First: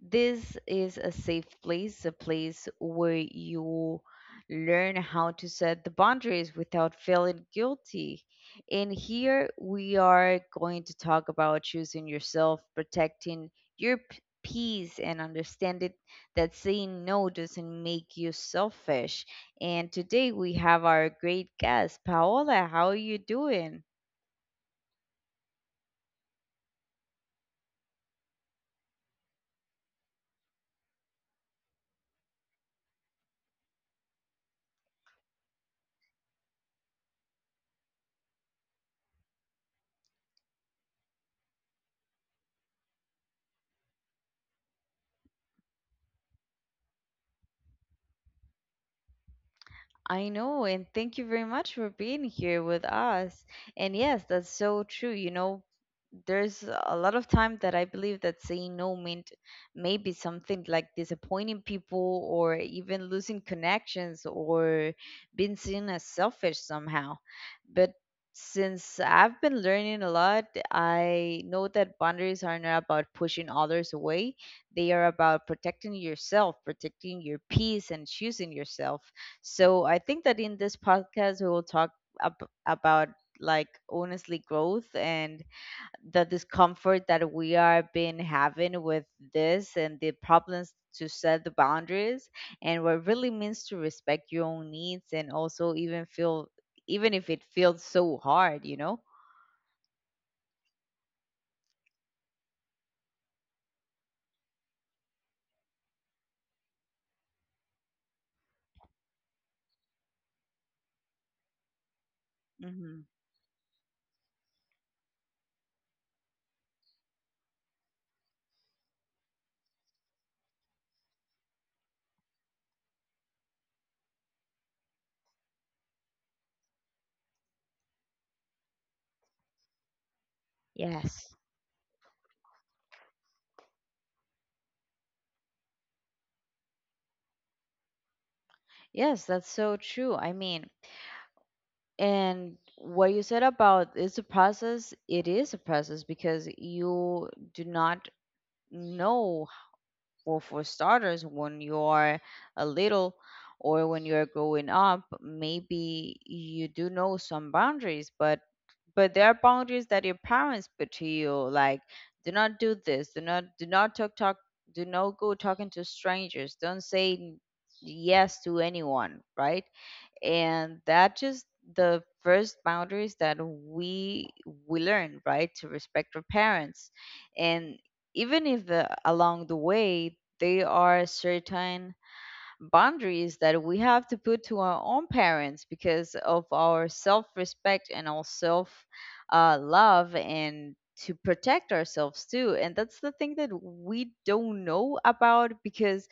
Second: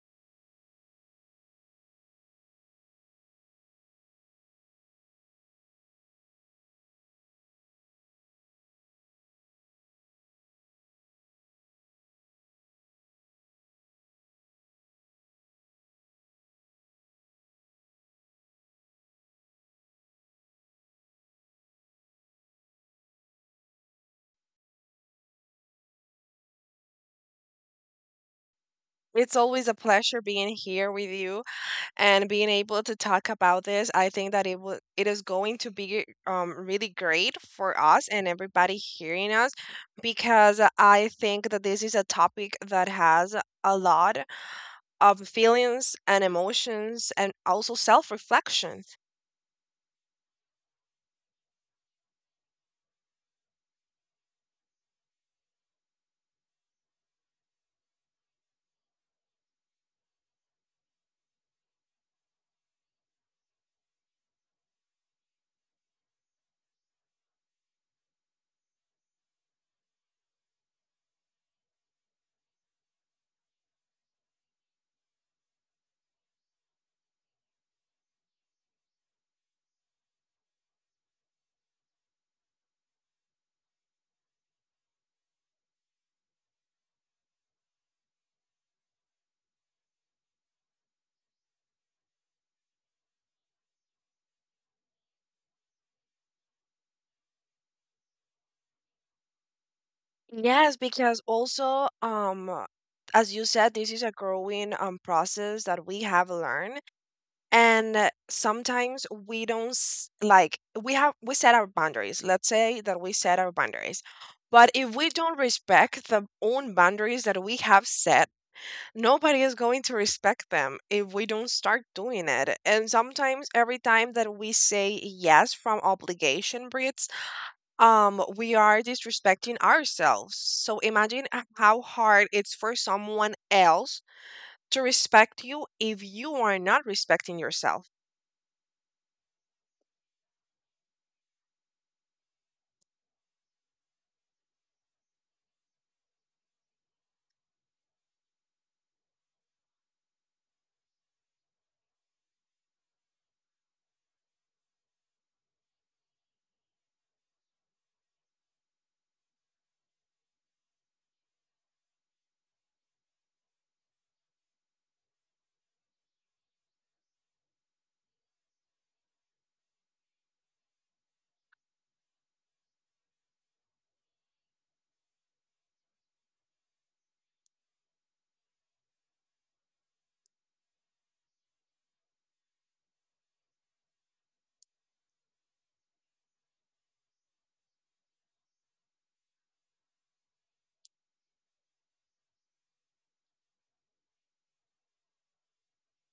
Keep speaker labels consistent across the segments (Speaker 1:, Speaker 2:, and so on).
Speaker 1: This is a safe place, a place where you learn how to set the boundaries without feeling guilty. And here we are going to talk about choosing yourself, protecting your peace, and understanding that saying no doesn't make you selfish. And today we have our great guest, Paola. How are you doing?
Speaker 2: It's always a pleasure being here with you and being able to talk about this. I think that it is going to be really great for us and everybody hearing us because I think that this is a topic that has a lot of feelings and emotions and also self-reflection.
Speaker 1: I know, and thank you very much for being here with us. And yes, that's so true. There's a lot of time that I believe that saying no meant maybe something like disappointing people or even losing connections or being seen as selfish somehow. But since I've been learning a lot, I know that boundaries are not about pushing others away. They are about protecting yourself, protecting your peace, and choosing yourself. So I think that in this podcast, we will talk about like honestly growth and the discomfort that we are been having with this and the problems to set the boundaries and what it really means to respect your own needs and also even feel even if it feels so hard,
Speaker 2: Yes, because also as you said, this is a growing process that we have learned. And sometimes we don't like we set our boundaries. Let's say that
Speaker 1: Hmm.
Speaker 2: we set our boundaries. But if we don't respect the own boundaries that we have set, nobody is going to respect them if we don't start doing it. And sometimes every time that we say yes from obligation breeds, we are disrespecting ourselves. So imagine
Speaker 1: Yes.
Speaker 2: how hard it's for someone else to respect you if you are not respecting yourself.
Speaker 1: Yes, that's so true. I mean, and what you said about it's a process, it is a process because you do not. No, well, for starters, when you're a little or when you're growing up, maybe you do know some boundaries, but there are boundaries that your parents put to you, like do not do this, do not talk, do not go talking to strangers, don't say yes to anyone, right? And that just the first boundaries that we learn, right, to respect our parents. And even if the, along the way, they are certain boundaries that we have to put to our own parents because of our self-respect and our self, love, and to protect ourselves too, and that's the thing that we don't know about because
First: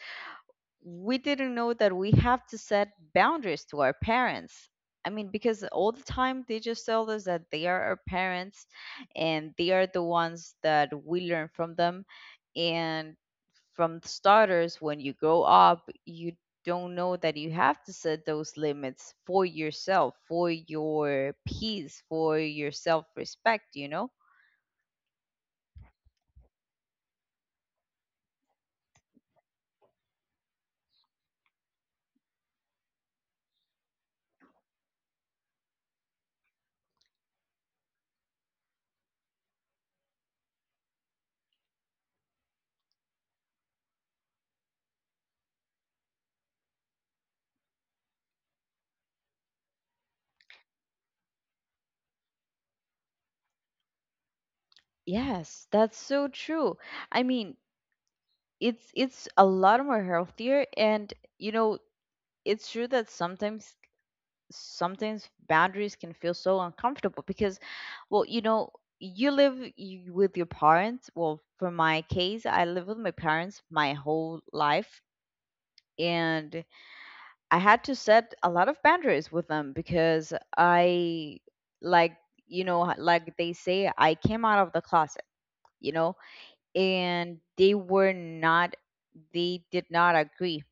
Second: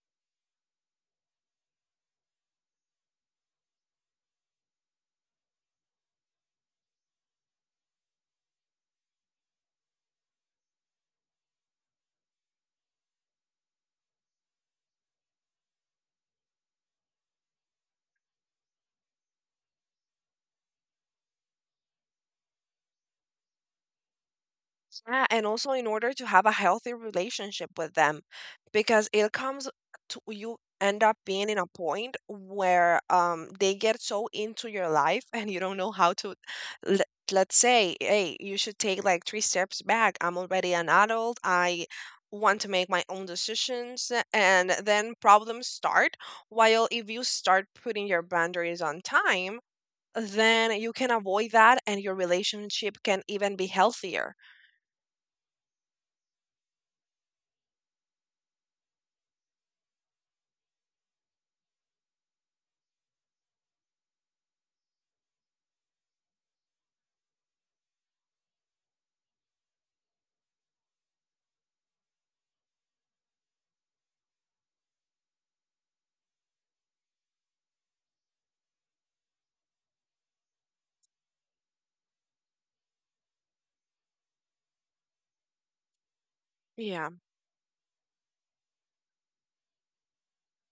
Speaker 1: we didn't know that we have to set boundaries to our parents. I mean, because all the time they just tell us that they are our parents and they are the ones that we learn from them. And from the starters, when you grow up, you don't know that you have to set those limits for yourself, for your peace, for your self respect, you know?
Speaker 2: Yeah, and also in order to have a healthy relationship with them, because it comes to you end up being in a point where they get so into your life and you don't know how to let, let's say, hey, you should take like three steps back. I'm already an adult. I want to make my own decisions and then problems start. While if you start putting your boundaries on time, then you can avoid that and your relationship can even be healthier.
Speaker 1: Yes, that's so true. I mean, it's a lot more healthier, and you know it's true that sometimes boundaries can feel so uncomfortable because, well, you know, you live with your parents. Well, for my case, I lived with my parents my whole life. And I had to set a lot of boundaries with them because I, like, you know, like they say, I came out of the closet, you know,
Speaker 2: Yeah.
Speaker 1: and they were not, they did not agree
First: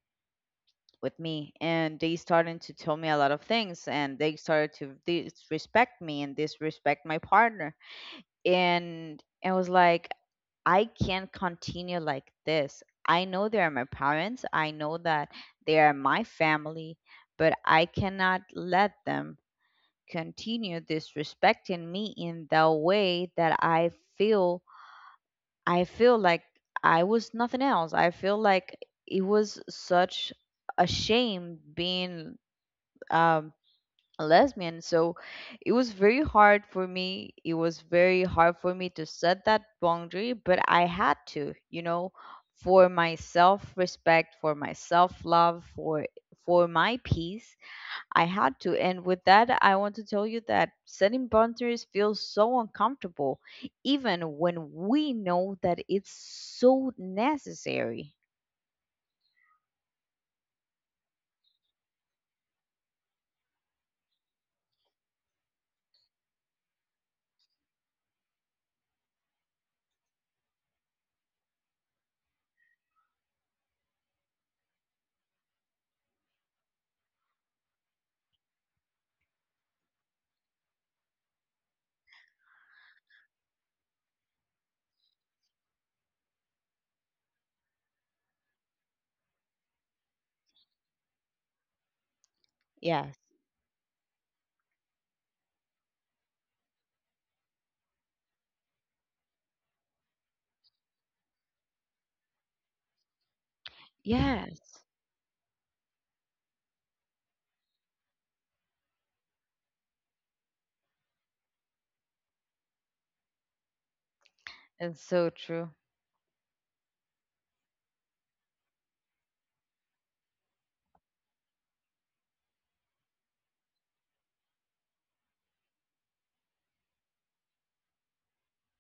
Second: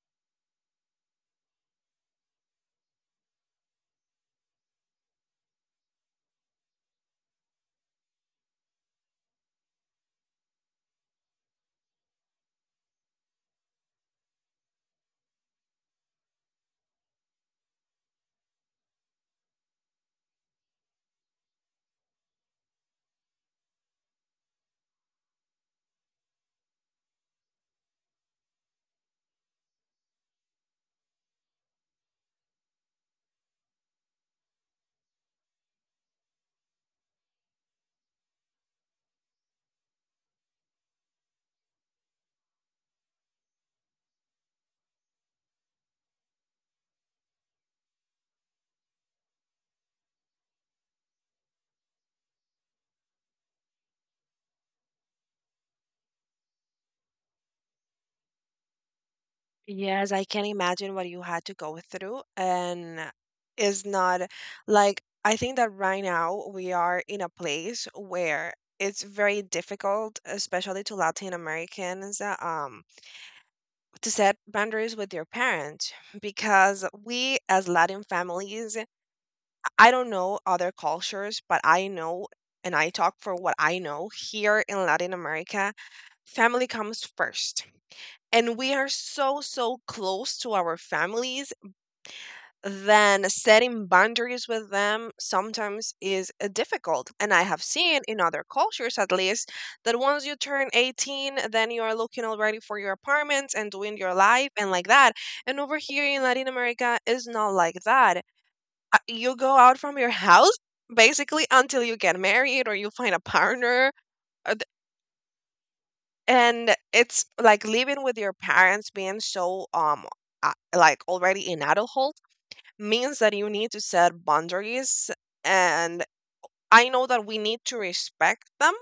Speaker 1: with me, and they started to tell me a lot of things, and they started to disrespect me and disrespect my partner. And it was like, I can't continue like this. I know they are my parents, I know that they are my family, but I cannot let them continue disrespecting me in the way that I feel. I feel like I was nothing else. I feel like it was such a shame being um, a lesbian. So it was very hard for me. It was very hard for me to set that boundary, but I had to, you know, for my self-respect, for my self-love, for my peace, I had to. And with that, I want to tell you that setting boundaries feels so uncomfortable, even when we know that it's so necessary.
Speaker 2: Yes, I can imagine what you had to go through. And it's not like I think that right now we are in a place where it's very difficult, especially to Latin Americans, to set boundaries with your parents because we as Latin families, I don't know other cultures, but I know and I talk for what I know here in Latin America, family comes first. And we are so, so close to our families
Speaker 1: Yes.
Speaker 2: then setting boundaries with them sometimes is difficult. And I have seen in other cultures, at least, that once you turn 18, then you are looking already for your apartments and doing your life and
Speaker 1: Yes.
Speaker 2: like that. And over here in Latin America, is not like that. You go out from your house basically until you get married or you find a partner. uh, th-
Speaker 1: And so true.
Speaker 2: And it's like living with your parents being so like already in adulthood means that you need to set boundaries and I know that we need to respect them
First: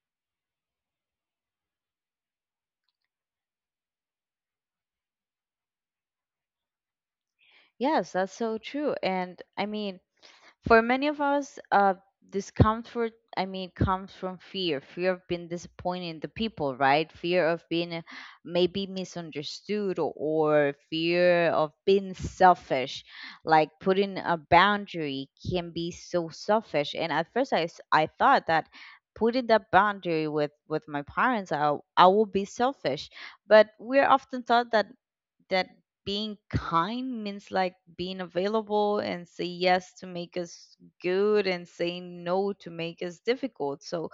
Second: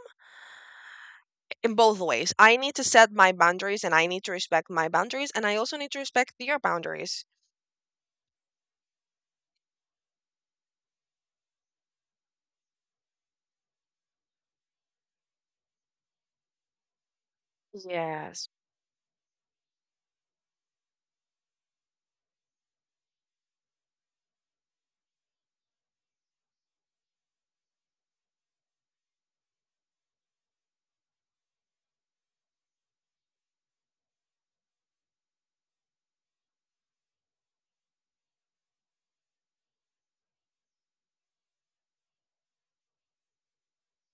Speaker 2: in both ways. I need to set my boundaries and I need to respect my boundaries and I also need to respect their boundaries.
Speaker 1: Yes, that's so true. And I mean, for many of us, discomfort, I mean, comes from fear of being disappointing the people, right? Fear of being,
Speaker 2: Yes.
Speaker 1: maybe, misunderstood, or fear of being selfish. Like putting a boundary can be so selfish. And at first, I thought that putting that boundary with my parents, I will be selfish, but we're often taught that that being kind means like being available and say yes to make us good and say no to make us difficult. So,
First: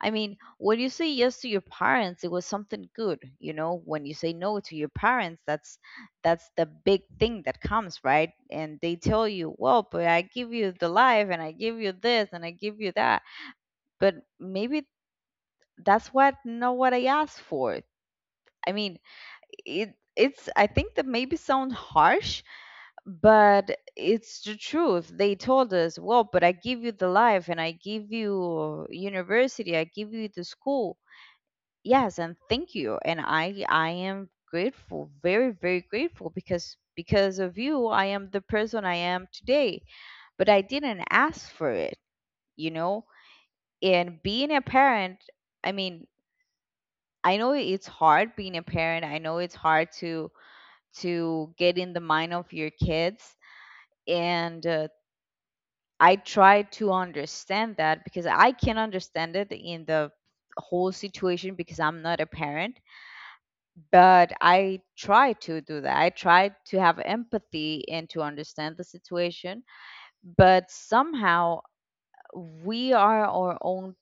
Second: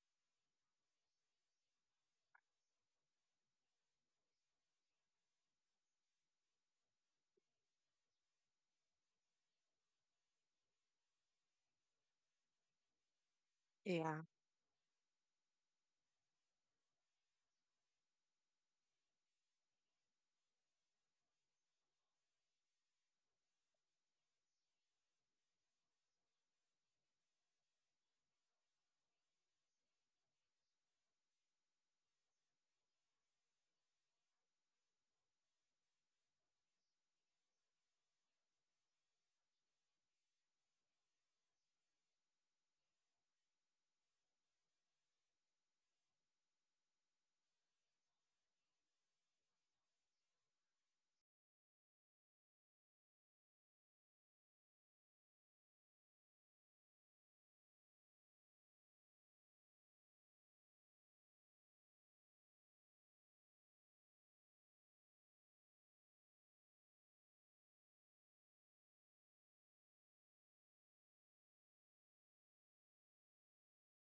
Speaker 1: I mean, when you say yes to your parents, it was something good. You know, when you say no to your parents, that's the big thing that comes, right? And they tell you, "Well, but I give you the life and I give you this and I give you that." But
Speaker 2: Yeah.
Speaker 1: maybe that's what not what I asked for. I mean, it's I think that maybe sound harsh, but it's the truth. They told us, well, but I give you the life and I give you university, I give you the school. Yes, and thank you, and I am grateful, very grateful, because of you I am the person I am today. But I didn't ask for it, you know? And being a parent, I mean, I know it's hard being a parent. I know it's hard to get in the mind of your kids. And I try to understand that because I can understand it in the whole situation because I'm not a parent, but I try to do that. I try to have empathy and to understand the situation, but somehow we are our own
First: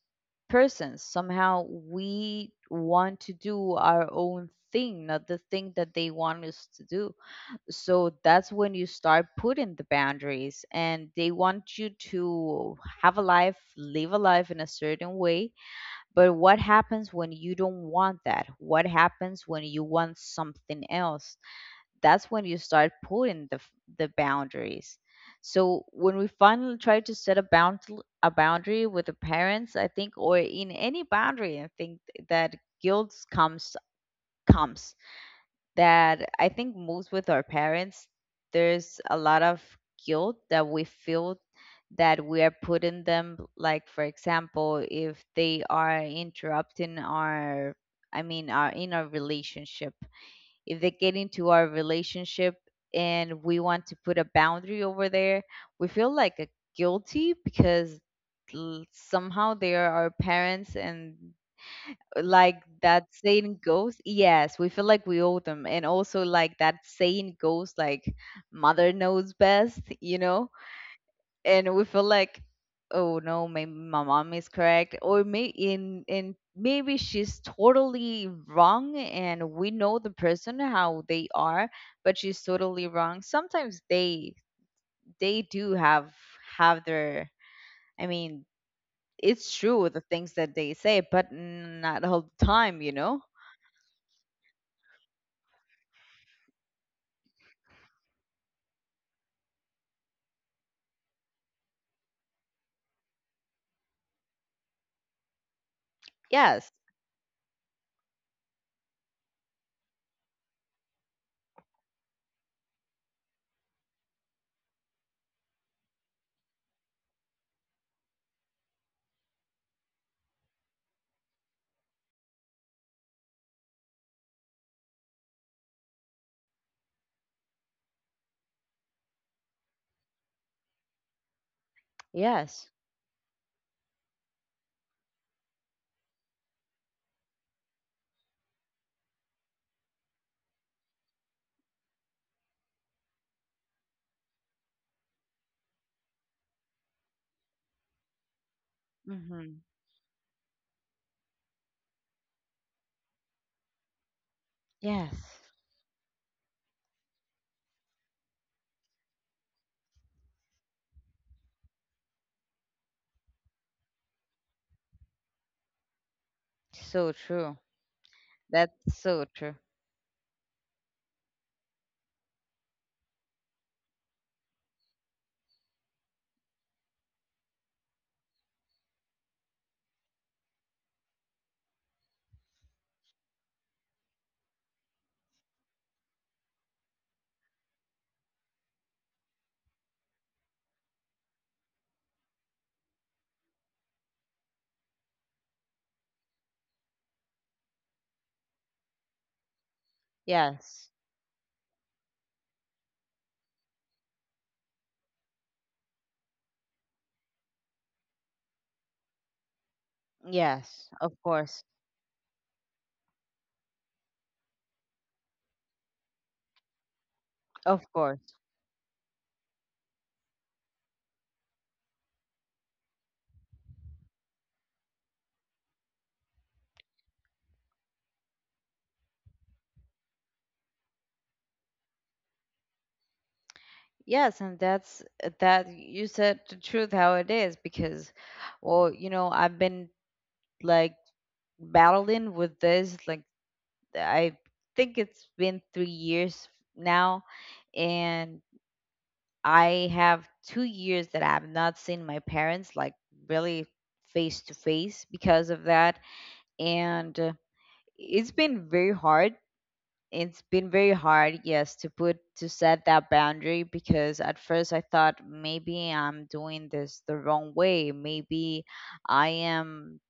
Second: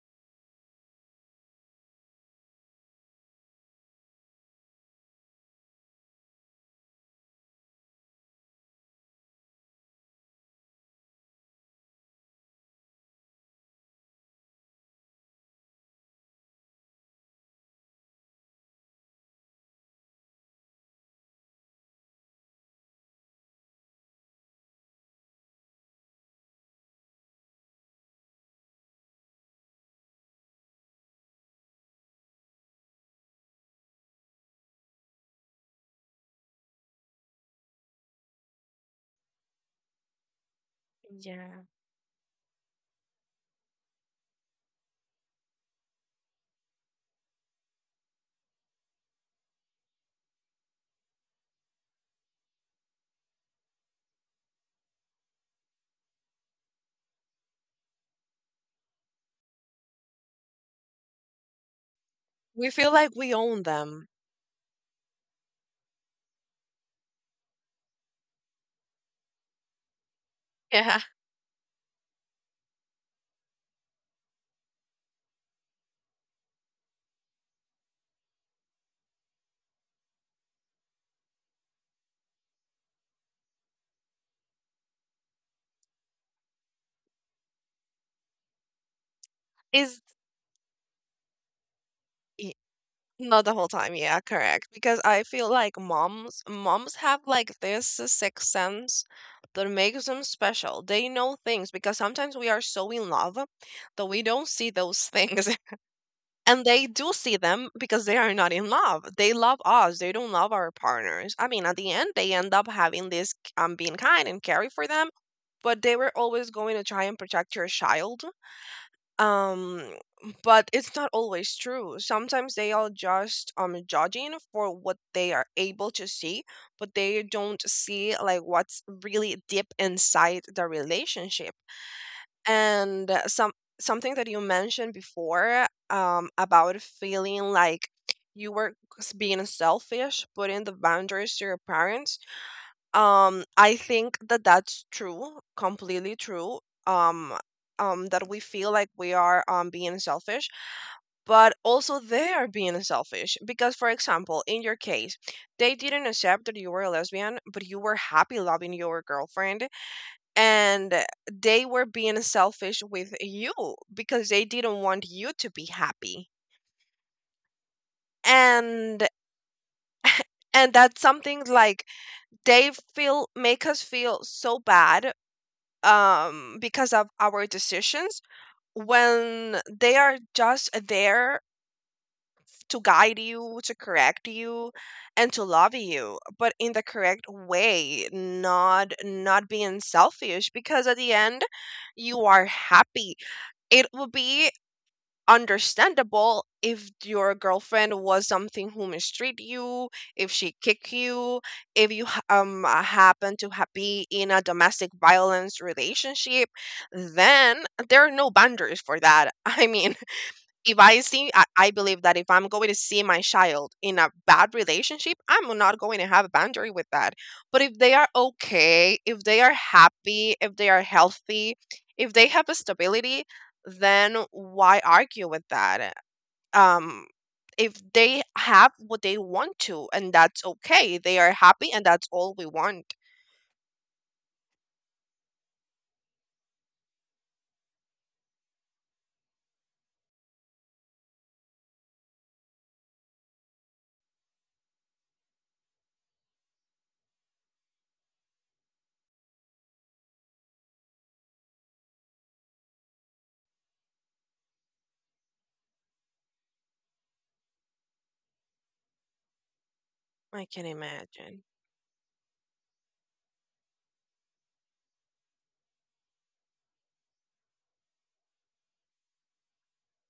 Speaker 1: persons. Somehow we want to do our own thing, not the thing that they want us to do. So that's when you start putting the boundaries, and they want you to have a life, live a life in a certain way. But what happens when you don't want that? What happens when you want something else? That's when you start putting the boundaries. So when we finally try to set a boundary with the parents, I think, or in any boundary, I think that guilt comes, that I think most with our parents, there's a lot of guilt that we feel,
Speaker 2: Yeah.
Speaker 1: that we are putting them. Like, for example, if they are interrupting I mean, our, in our relationship, if they get into our relationship and we want to put a boundary over there, we feel like a guilty because, somehow, they are our parents, and like
Speaker 2: We feel
Speaker 1: that
Speaker 2: like we
Speaker 1: saying
Speaker 2: own
Speaker 1: goes,
Speaker 2: them.
Speaker 1: yes, we feel like we owe them. And also, like that saying goes, like, mother knows best, you know?
Speaker 2: Yeah.
Speaker 1: And we feel like, oh no, maybe my mom is correct, or may in maybe she's totally wrong. And we know the person, how they are, but she's totally wrong. Sometimes they do have their, I mean, it's true, the
Speaker 2: Is
Speaker 1: things that they say, but not all the
Speaker 2: y-
Speaker 1: time, you know?
Speaker 2: not the whole time. Yeah, correct. Because I feel like moms have like this sixth sense that makes them special. They know things because sometimes we are so in love that we don't see those things and
Speaker 1: Yes.
Speaker 2: they do see them because they are not in love. They love us, they don't love our partners. I mean, at the end they end up having this being kind and caring for them, but they were always going to try and protect your child. um but it's not always true. Sometimes they are just judging for what they are able to see, but they don't see like what's really deep inside the relationship.
Speaker 1: Yes.
Speaker 2: And something that you mentioned before, about feeling like you were being selfish putting the boundaries to your parents, I think that that's true, completely true. um, that we feel like we are
Speaker 1: Mm-hmm.
Speaker 2: being selfish, but also they are being selfish because, for example, in your
Speaker 1: Yes.
Speaker 2: case they didn't accept that you were a lesbian but you were happy loving your girlfriend, and they were being selfish with you because they didn't want you to be happy.
Speaker 1: So true. That's
Speaker 2: And
Speaker 1: so true.
Speaker 2: and that's something like they feel, make us feel so bad because of our decisions, when they are just there to guide you, to correct you, and to love you, but in the correct way, not being selfish, because at the end you are happy. It will be understandable if your girlfriend was something who mistreat you, if she
Speaker 1: Yes.
Speaker 2: kick you, if you happen to be in a domestic violence relationship, then there are no boundaries for that. I mean, if
Speaker 1: Yes,
Speaker 2: I
Speaker 1: of
Speaker 2: see, I,
Speaker 1: course.
Speaker 2: I believe that if I'm going to see my child in a bad relationship, I'm not going to have a boundary with that. But if
Speaker 1: Of
Speaker 2: they are
Speaker 1: course.
Speaker 2: okay, if they are happy, if they are healthy, if they have a stability, then why argue with that? Um, if they have what they want to, and that's okay, they are happy, and that's all we want.
Speaker 1: Yes, and that's that you said the truth how it is because, well, you know, I've been like battling with this, like, I think it's been 3 years now. And I have 2 years that I have not seen my parents like really face to face because of that. And it's been very hard. It's
Speaker 2: I can
Speaker 1: been very hard,
Speaker 2: imagine.
Speaker 1: yes, to put to set that boundary because at first I thought maybe I'm doing this the wrong way. Maybe I am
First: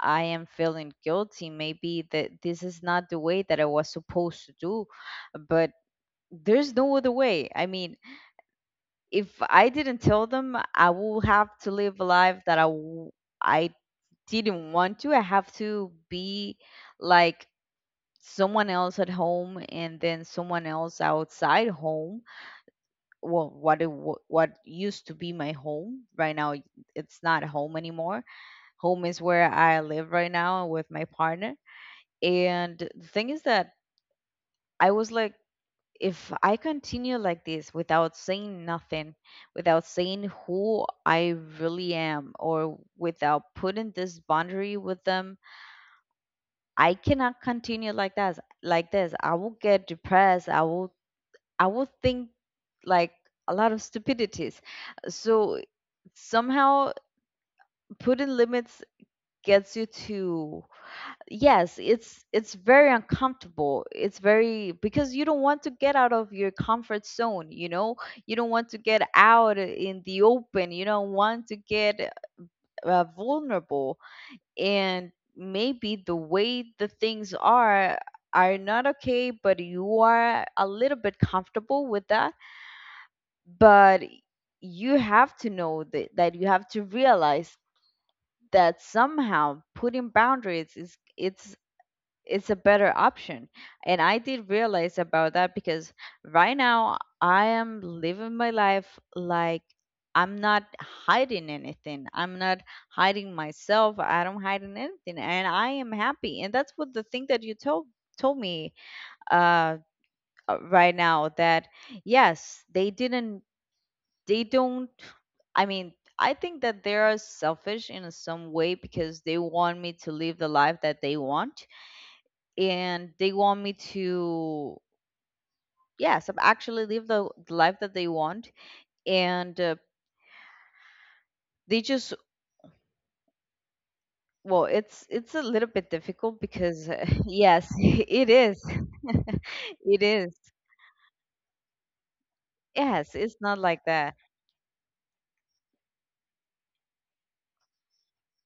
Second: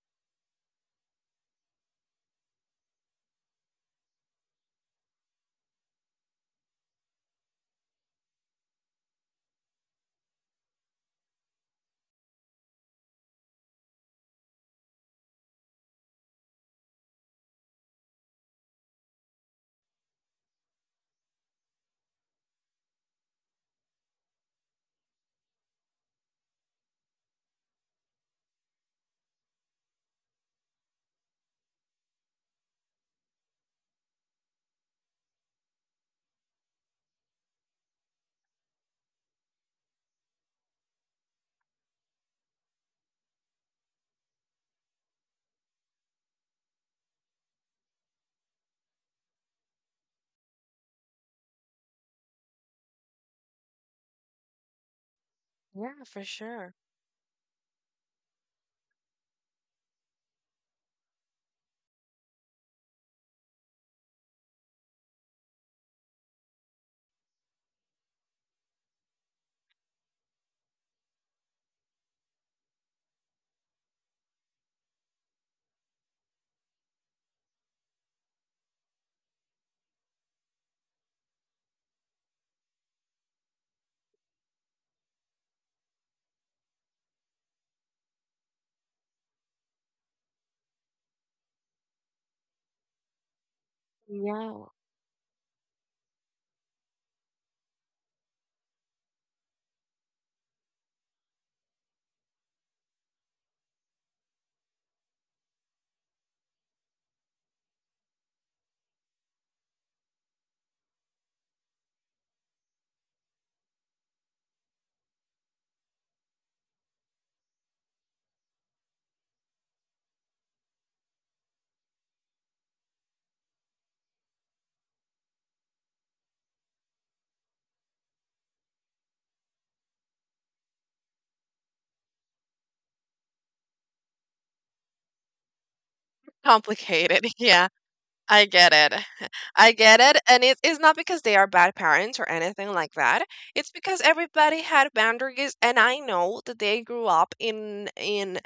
Speaker 1: I am feeling guilty. Maybe that this is not the way that I was supposed to do. But there's no other way. I mean, if I didn't tell them, I will have to live a life that I didn't want to. I have to be like someone else at home and then someone else outside home. Well, what used to be my home right now, it's not home anymore. Home is where I live right now with my partner. And the thing is that I was like, if I continue like this without saying nothing, without saying who I really am, or without putting this boundary with them, I cannot continue like that, like this. I will get depressed. I will think like a lot of stupidities. So
Speaker 2: Yeah, for sure.
Speaker 1: somehow putting limits gets you to, yes, it's very uncomfortable. It's very because you don't want to get out of your comfort zone, you know? You don't want to get out in the open. You don't want to get vulnerable, and maybe the way the things are not okay, but you are a little bit comfortable with that. But you have to know that you have to realize that somehow putting boundaries is it's a better option. And I did
Speaker 2: Yeah.
Speaker 1: realize about that, because right now I am living my life, like, I'm not hiding anything, I'm not hiding myself, I don't hide in anything, and I am happy. And that's what the thing that you told me uh right now. That yes, they didn't, they don't, I mean, I think that they are selfish in some way, because they want me to live the life that they want. And they want me to, yes, actually live the life that they want. And they just, well, it's a little bit difficult because
Speaker 2: Complicated.
Speaker 1: yes
Speaker 2: Yeah.
Speaker 1: it
Speaker 2: I
Speaker 1: is
Speaker 2: get it. I get
Speaker 1: it
Speaker 2: it.
Speaker 1: is.
Speaker 2: And it is not because they are bad parents or anything like
Speaker 1: Yes,
Speaker 2: that.
Speaker 1: it's not
Speaker 2: It's
Speaker 1: like
Speaker 2: because
Speaker 1: that.
Speaker 2: everybody had boundaries and I know that they grew up in in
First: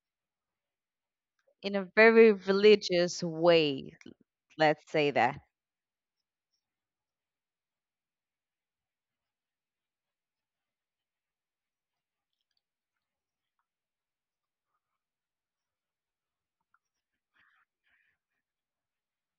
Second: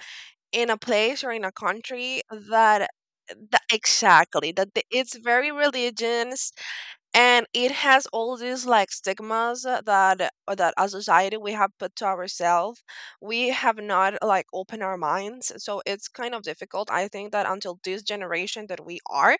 Speaker 2: in a place or in a
Speaker 1: In a
Speaker 2: country
Speaker 1: very
Speaker 2: that
Speaker 1: religious way,
Speaker 2: exactly
Speaker 1: let's say
Speaker 2: it's
Speaker 1: that.
Speaker 2: very religious, and it has all these like stigmas, that as society we have put to ourselves. We have not like opened our minds, so it's kind of difficult. I think that until this generation that we are,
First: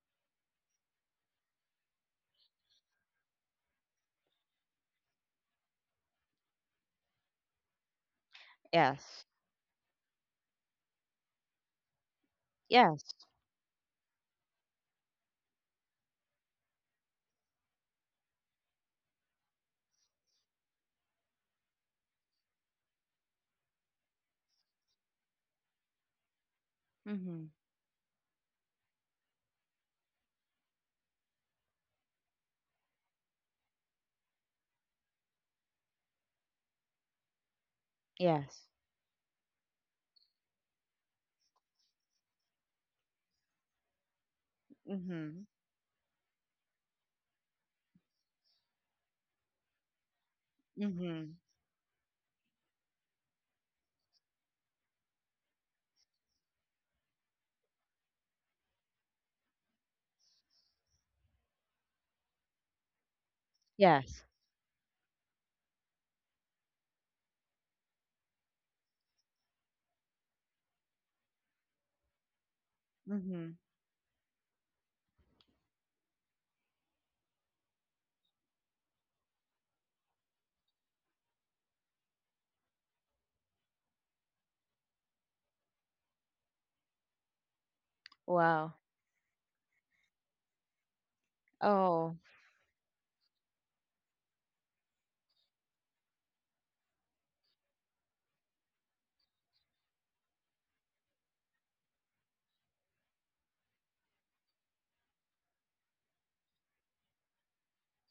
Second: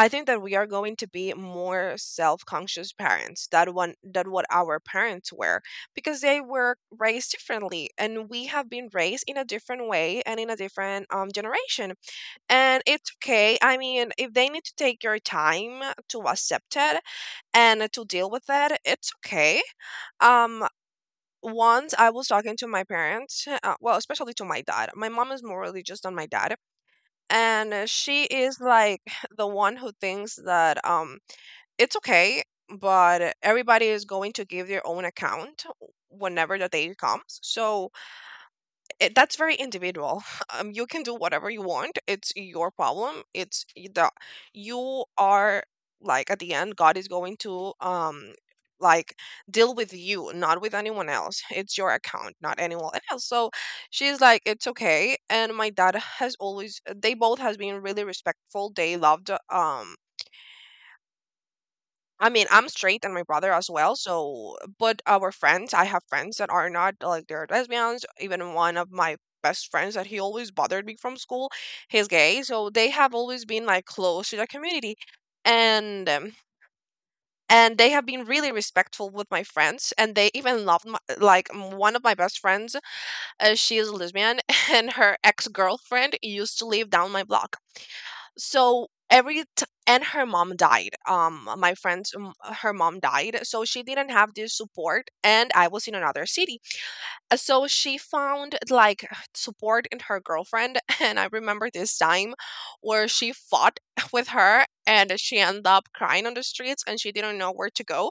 Speaker 2: I think that we are going to be more self-conscious parents that one that what our parents were, because they were raised differently and we have been raised
Speaker 1: Yes.
Speaker 2: in a different way and in a different generation. And it's
Speaker 1: Yes.
Speaker 2: okay. I mean, if they need to take your time to accept it and to deal with it, it's okay. um Once I was talking to my parents, well, especially to my dad. My mom is more religious than my dad,
Speaker 1: Hmm.
Speaker 2: and she is like the one who thinks that it's okay, but everybody is going to give their own account whenever the day comes. So
Speaker 1: Yes.
Speaker 2: that's very individual. You can do whatever you want. It's your problem. It's y- the you
Speaker 1: Hmm.
Speaker 2: are like at the end, God is going to like deal with you, not with anyone
Speaker 1: Mhm.
Speaker 2: else. It's your account, not anyone else. So she's like, it's okay. And my dad has always, they both has been really respectful. They loved I mean, I'm straight and my brother as well.
Speaker 1: Yes.
Speaker 2: So, but our friends, I have friends that are not like, they're lesbians. Even one of my best friends that he always bothered me from school, he's gay. So they have always
Speaker 1: Mhm.
Speaker 2: been like close to the community, and um, and they have been really respectful with my friends. And they even loved my, like one of my best friends. She is lesbian, and her ex girlfriend used to live down my block,
Speaker 1: Wow.
Speaker 2: so and her mom died, my friend's
Speaker 1: Oh.
Speaker 2: her mom died, so she didn't have this support and I was in another city. So she found like support in her girlfriend. And I remember this time where she fought with her and she ended up crying on the streets and she didn't know where to go.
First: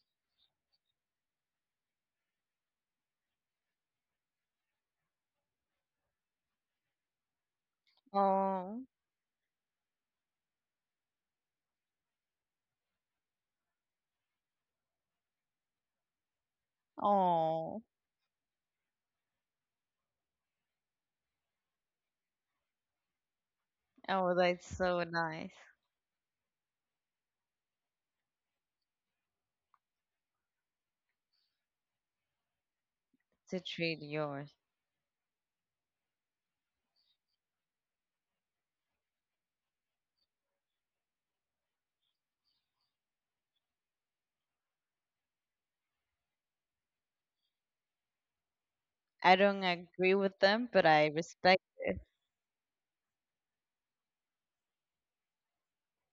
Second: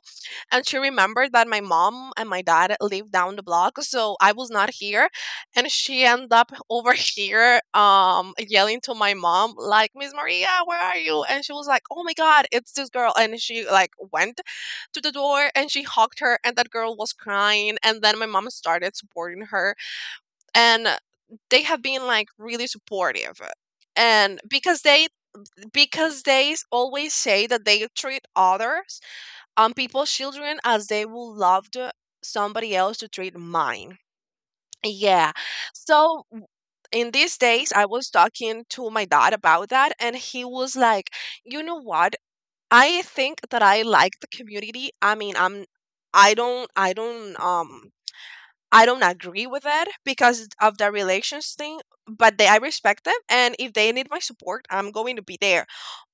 Speaker 2: And she remembered that my mom and my dad lived down the block. So I was not here. And she ended up over here, yelling
Speaker 1: Oh.
Speaker 2: to my mom, like, Miss Maria, where are you? And she was like, oh my God, it's this girl. And she like went to the door and she hugged her and that girl was crying
Speaker 1: Oh.
Speaker 2: and then my mom started supporting her, and they have been like really supportive,
Speaker 1: Oh,
Speaker 2: and
Speaker 1: that's
Speaker 2: because
Speaker 1: so
Speaker 2: they
Speaker 1: nice
Speaker 2: because they always say that they treat others, people's children as they will love to somebody else to treat
Speaker 1: to
Speaker 2: mine.
Speaker 1: treat yours.
Speaker 2: Yeah, so in these days I was talking to my dad about that and he was like, you know what, I think that I like the community. I mean, I'm, I don't I don't um I don't
Speaker 1: I
Speaker 2: agree with
Speaker 1: don't
Speaker 2: it
Speaker 1: agree with
Speaker 2: because
Speaker 1: them,
Speaker 2: of
Speaker 1: but
Speaker 2: the
Speaker 1: I
Speaker 2: relations
Speaker 1: respect
Speaker 2: thing,
Speaker 1: it.
Speaker 2: but they I respect them, and if they need my support, I'm going to be there.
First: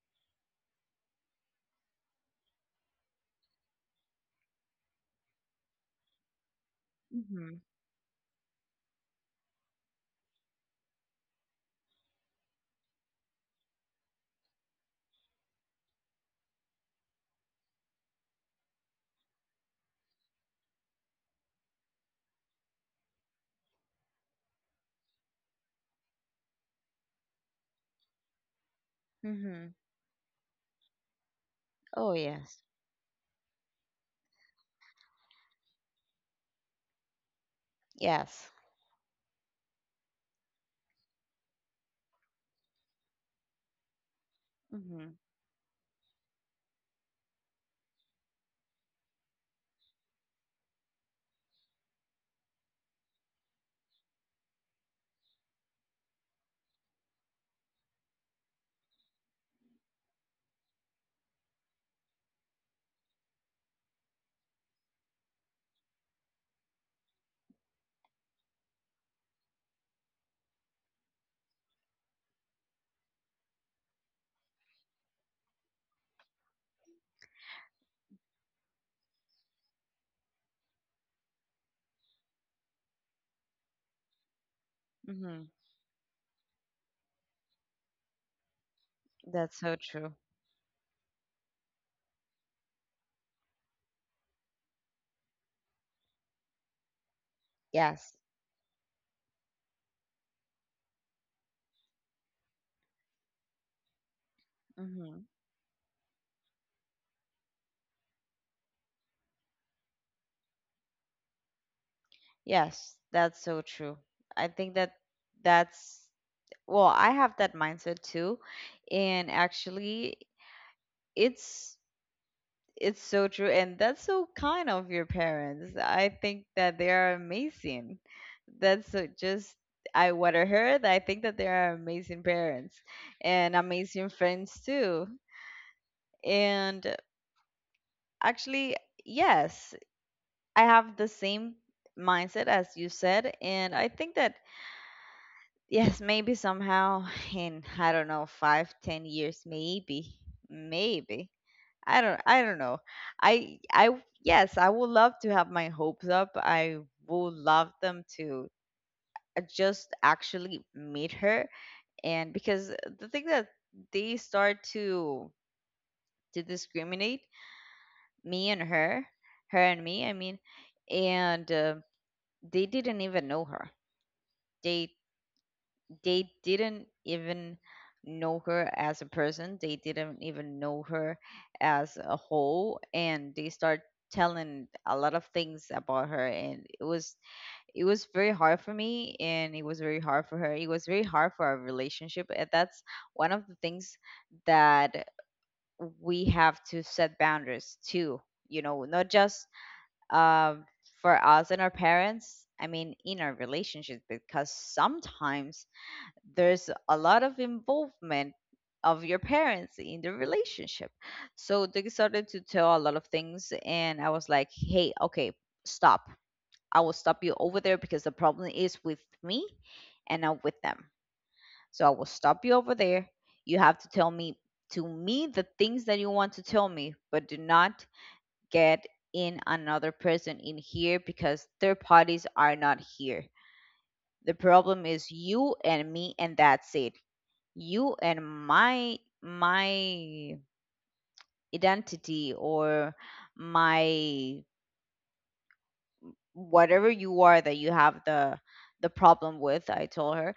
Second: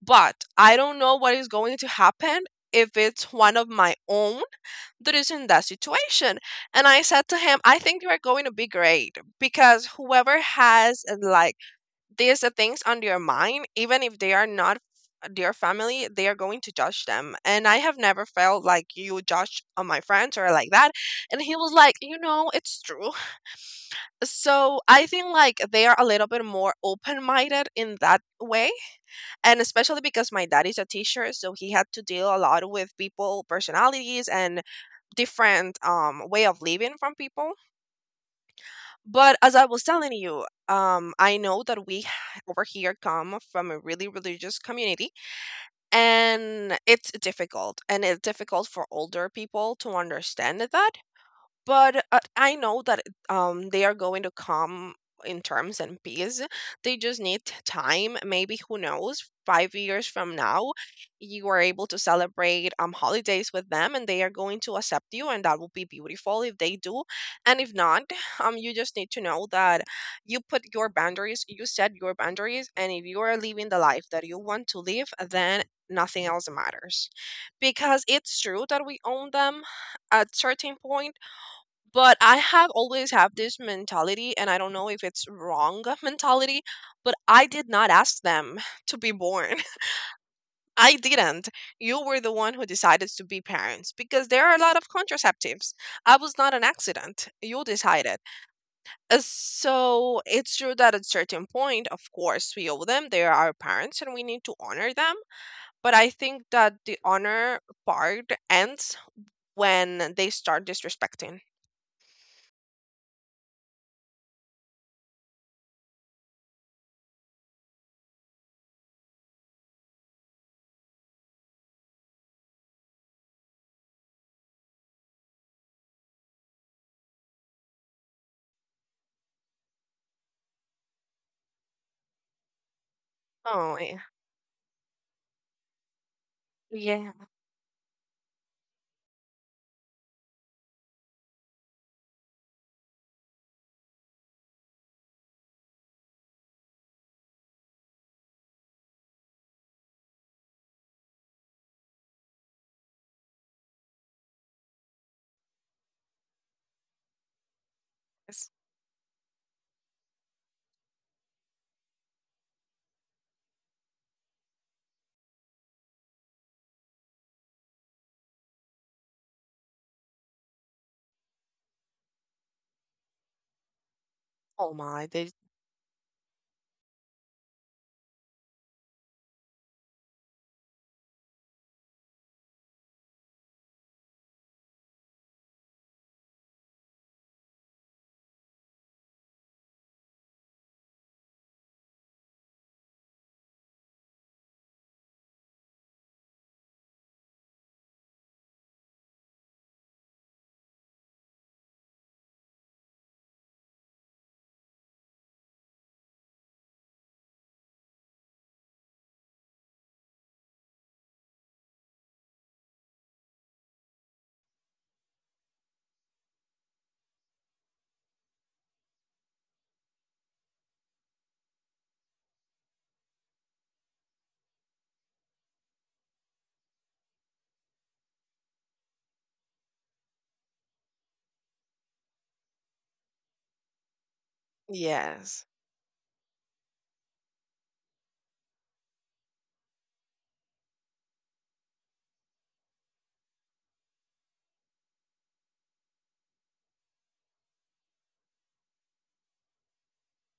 Speaker 2: But I don't know what is going to happen if it's one of my own that is in that situation. And I said to him,
Speaker 1: Mhm.
Speaker 2: I think you are going to be great because whoever has there's the things on their mind even if they are not their family. They are going to judge them, and I have never felt like you judge on my friends or like that. And he was like, you know it's true. So I think like they are a little bit more open-minded in that way, and
Speaker 1: Mhm.
Speaker 2: especially because my dad is a teacher, so he had to
Speaker 1: Oh,
Speaker 2: deal a
Speaker 1: yes.
Speaker 2: lot with people personalities and different way of living from people.
Speaker 1: Yes.
Speaker 2: But as I was telling you, I know that we over here come from a really religious community,
Speaker 1: Mhm.
Speaker 2: and it's difficult for older people to understand that. But I know that they are going to come in terms and peace. They just need time. Maybe who knows? 5 years from now, you are able to celebrate holidays with them, and they are going to accept you, and that will be beautiful if they do. And if not, you just need to know that you put your boundaries. You set your boundaries, and if you are living the life that you want to live, then nothing else matters, because it's true that we own them at certain point. But I have always have this mentality, and I don't know if it's
Speaker 1: Mhm.
Speaker 2: wrong mentality, but I did not ask them to be born.
Speaker 1: That's so true.
Speaker 2: I didn't. You were the one who decided to be parents, because there are a lot of contraceptives. I was not an accident. You
Speaker 1: Yes.
Speaker 2: decided. Uh, so it's true that at a certain point, of course we owe them, they are our parents and we need to honor them.
Speaker 1: Mhm.
Speaker 2: But I think that the honor part ends when they start disrespecting.
Speaker 1: Yes, that's so true. I think that that's, well, I have that mindset too. And actually, it's It's so true, and that's so kind of your parents. I think that they are amazing. That's so- just I what I heard. I think that they are amazing parents and
Speaker 2: Oh,
Speaker 1: amazing friends too. And
Speaker 2: yeah,
Speaker 1: actually, yes, I have the same mindset as you said, and I think that, yes, maybe somehow in, I don't know, 5, 10 years, maybe, maybe. I don't know. I, yes, I would love to have my hopes up. I would love them
Speaker 2: yes.
Speaker 1: to just actually meet her. And because the thing that they start to discriminate me and her, her and me, I mean, and they didn't even know her.
Speaker 2: Oh
Speaker 1: They
Speaker 2: my, they.
Speaker 1: they didn't even know her as a person. They didn't even know her as a whole, and they start telling a lot of things about her. And it was very hard for me, and it was very hard for her, it was very hard for our relationship. And that's one of the things that we have to set boundaries too, not just um for us and our parents, I mean, in our relationship, because sometimes there's a lot of involvement of your parents in the relationship. So they started to tell a lot of things, and I was like, hey, okay, stop. I will stop you over there, because the problem is with me and not with them. So I will stop you over there. You have to tell me, to me, the things that you want to tell me, but do not get in another person in here, because third parties are not here. The problem is
Speaker 2: Yes.
Speaker 1: you and me, and that's it. You and my identity, or my, whatever you are that you have the problem with, I told her.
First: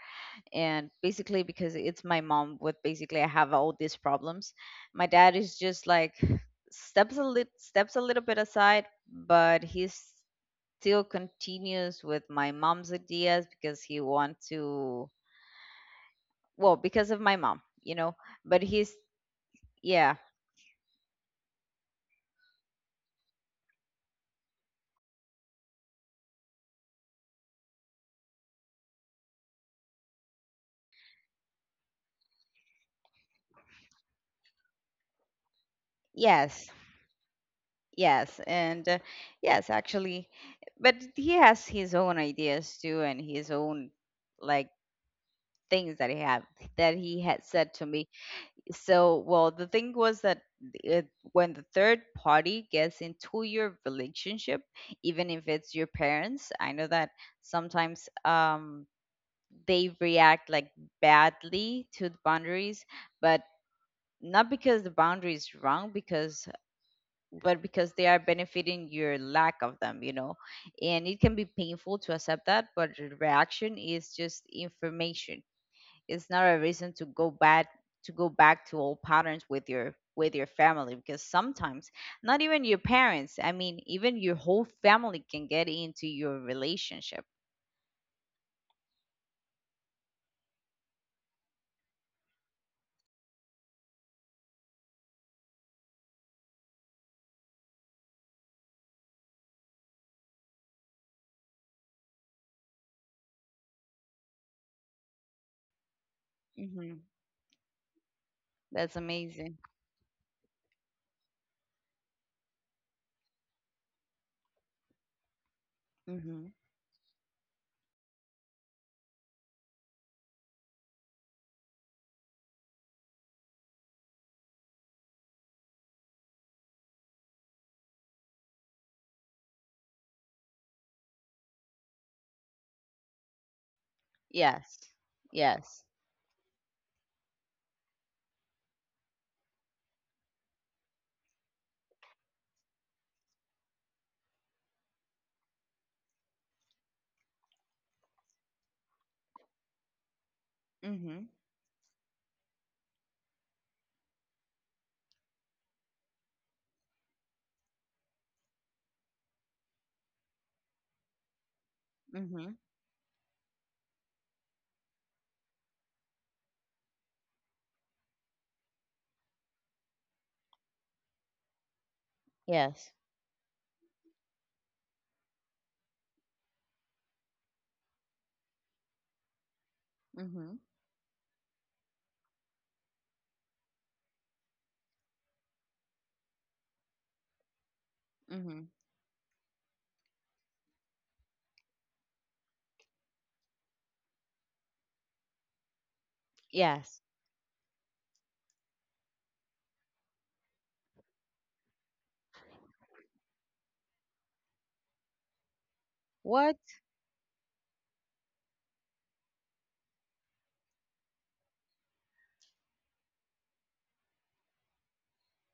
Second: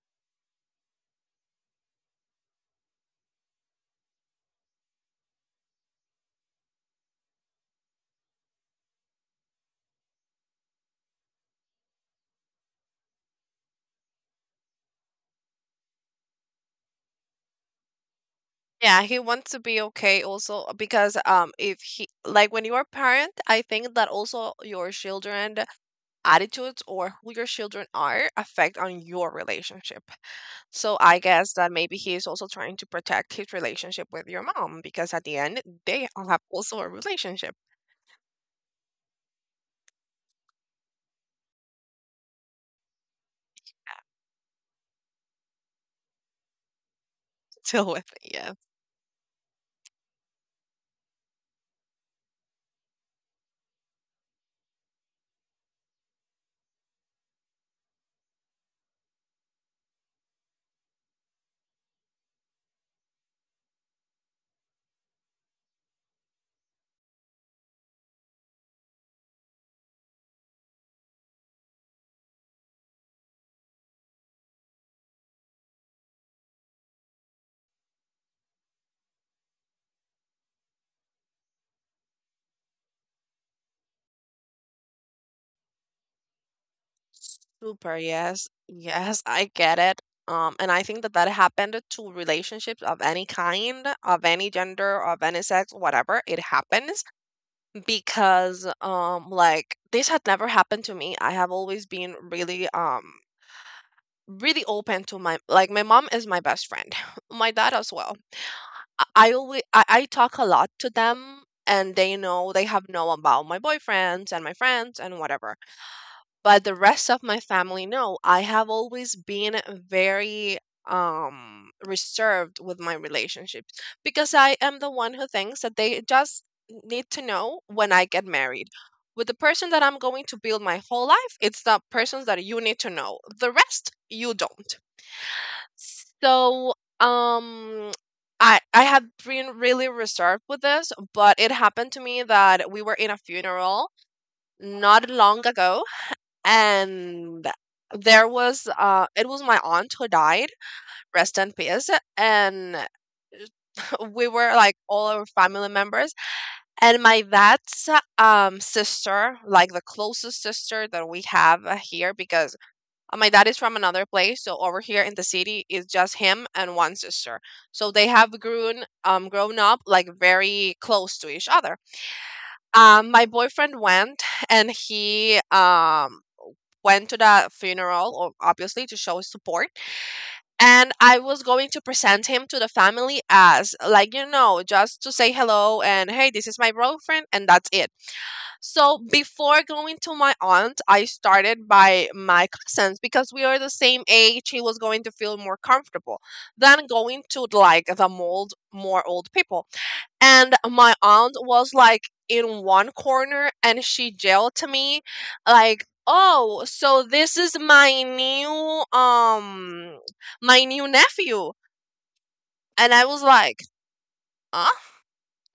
Speaker 1: And basically, because it's my mom with, basically I have all these problems. My dad is just like, steps a little bit aside. But he still continues with my mom's ideas, because he wants to, well, because of my mom, but he's,
Speaker 2: Yeah, he wants to be
Speaker 1: yeah.
Speaker 2: okay also, because if he, like, when you are parent, I think that also your children attitudes or who your children are affect on your relationship. So I guess that maybe he is also trying to protect his relationship with your mom, because at the end they all have
Speaker 1: Yes.
Speaker 2: also a relationship
Speaker 1: Yes, and yes, actually, but he has his own ideas too, and his own, like, things that he had
Speaker 2: to
Speaker 1: said to
Speaker 2: deal with.
Speaker 1: me.
Speaker 2: Yeah.
Speaker 1: So, well, the thing was that uh when the third party gets into your relationship, even if it's your parents, I know that sometimes they react like badly to the boundaries. But not because the boundary is wrong, because but because they are benefiting your lack of them, and it can be painful to accept that. But the reaction is just information, it's not a reason to go back, to old patterns with your family. Because sometimes, not even your parents, I mean, even your whole family can get into your relationship.
Speaker 2: Super. Yes. Yes, I get it. And I think that that happened to relationships of any kind, of any gender, of any sex, whatever. It happens because, like this had never happened to me. I have always been really, really open to my, like my mom is my best friend,
Speaker 1: Hmm.
Speaker 2: my dad as well.
Speaker 1: That's
Speaker 2: I
Speaker 1: amazing.
Speaker 2: always I talk a lot to them, and they know, they have known about my boyfriends and my friends and whatever.
Speaker 1: Mm-hmm.
Speaker 2: But the rest of my family, no, I have always been very reserved with my relationships, because I am the one who thinks that they just need to know when I get married. With the person that I'm going to build my whole life, it's the persons that you need to know. The rest you don't.
Speaker 1: Yes. Yes.
Speaker 2: So, um I have been really reserved with this, but it happened to me that we were in a funeral not long ago, and there was it was my aunt who died,
Speaker 1: Hmm.
Speaker 2: rest in peace. And we were like all our family members, and my dad's sister, like the closest sister that we have here, because
Speaker 1: Hmm.
Speaker 2: my dad is from another place, so over here in the city is just him and one sister. So they have grown grown up like very close to each other.
Speaker 1: Yes.
Speaker 2: My boyfriend went, and he went to the funeral, obviously, to show his support.
Speaker 1: Hmm.
Speaker 2: And I was going to present him to the family as, like, you know, just to say hello and hey, this is my boyfriend, and that's it.
Speaker 1: Hmm.
Speaker 2: So before going to my aunt, I started by my cousins, because we are the same age. He was going to feel more comfortable than
Speaker 1: Yes.
Speaker 2: going to like the mold more old people. And my aunt was like in one corner, and she yelled to me like,
Speaker 1: What?
Speaker 2: "Oh, so this is my new nephew." And I was like, "Huh?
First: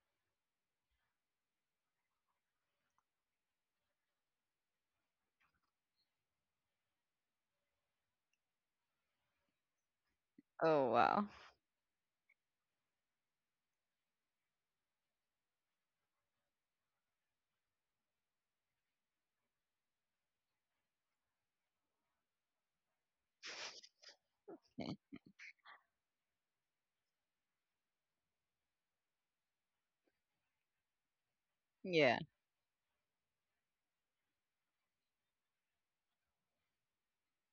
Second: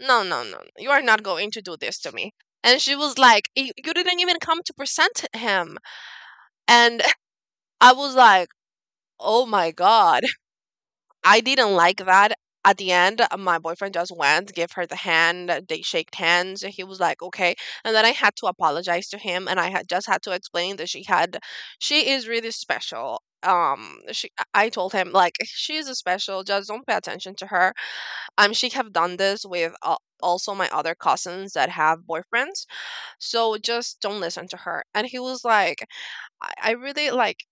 Speaker 2: No, no, no. You are not going to do this to me." And she was like, "You didn't even come to present him." And I was like, "Oh my god."
Speaker 1: Oh wow.
Speaker 2: I didn't like that. At the end, my boyfriend just went, gave her the hand, they shaked hands. He was like, okay. And then I had to apologize to him, and I had just had to explain that she had, she is really special. She, I told
Speaker 1: Eh.
Speaker 2: him like she is special. Just don't pay attention to her. She have done this with also my other cousins that have
Speaker 1: Yeah.
Speaker 2: boyfriends. So just don't listen to her. And he was like, I really like,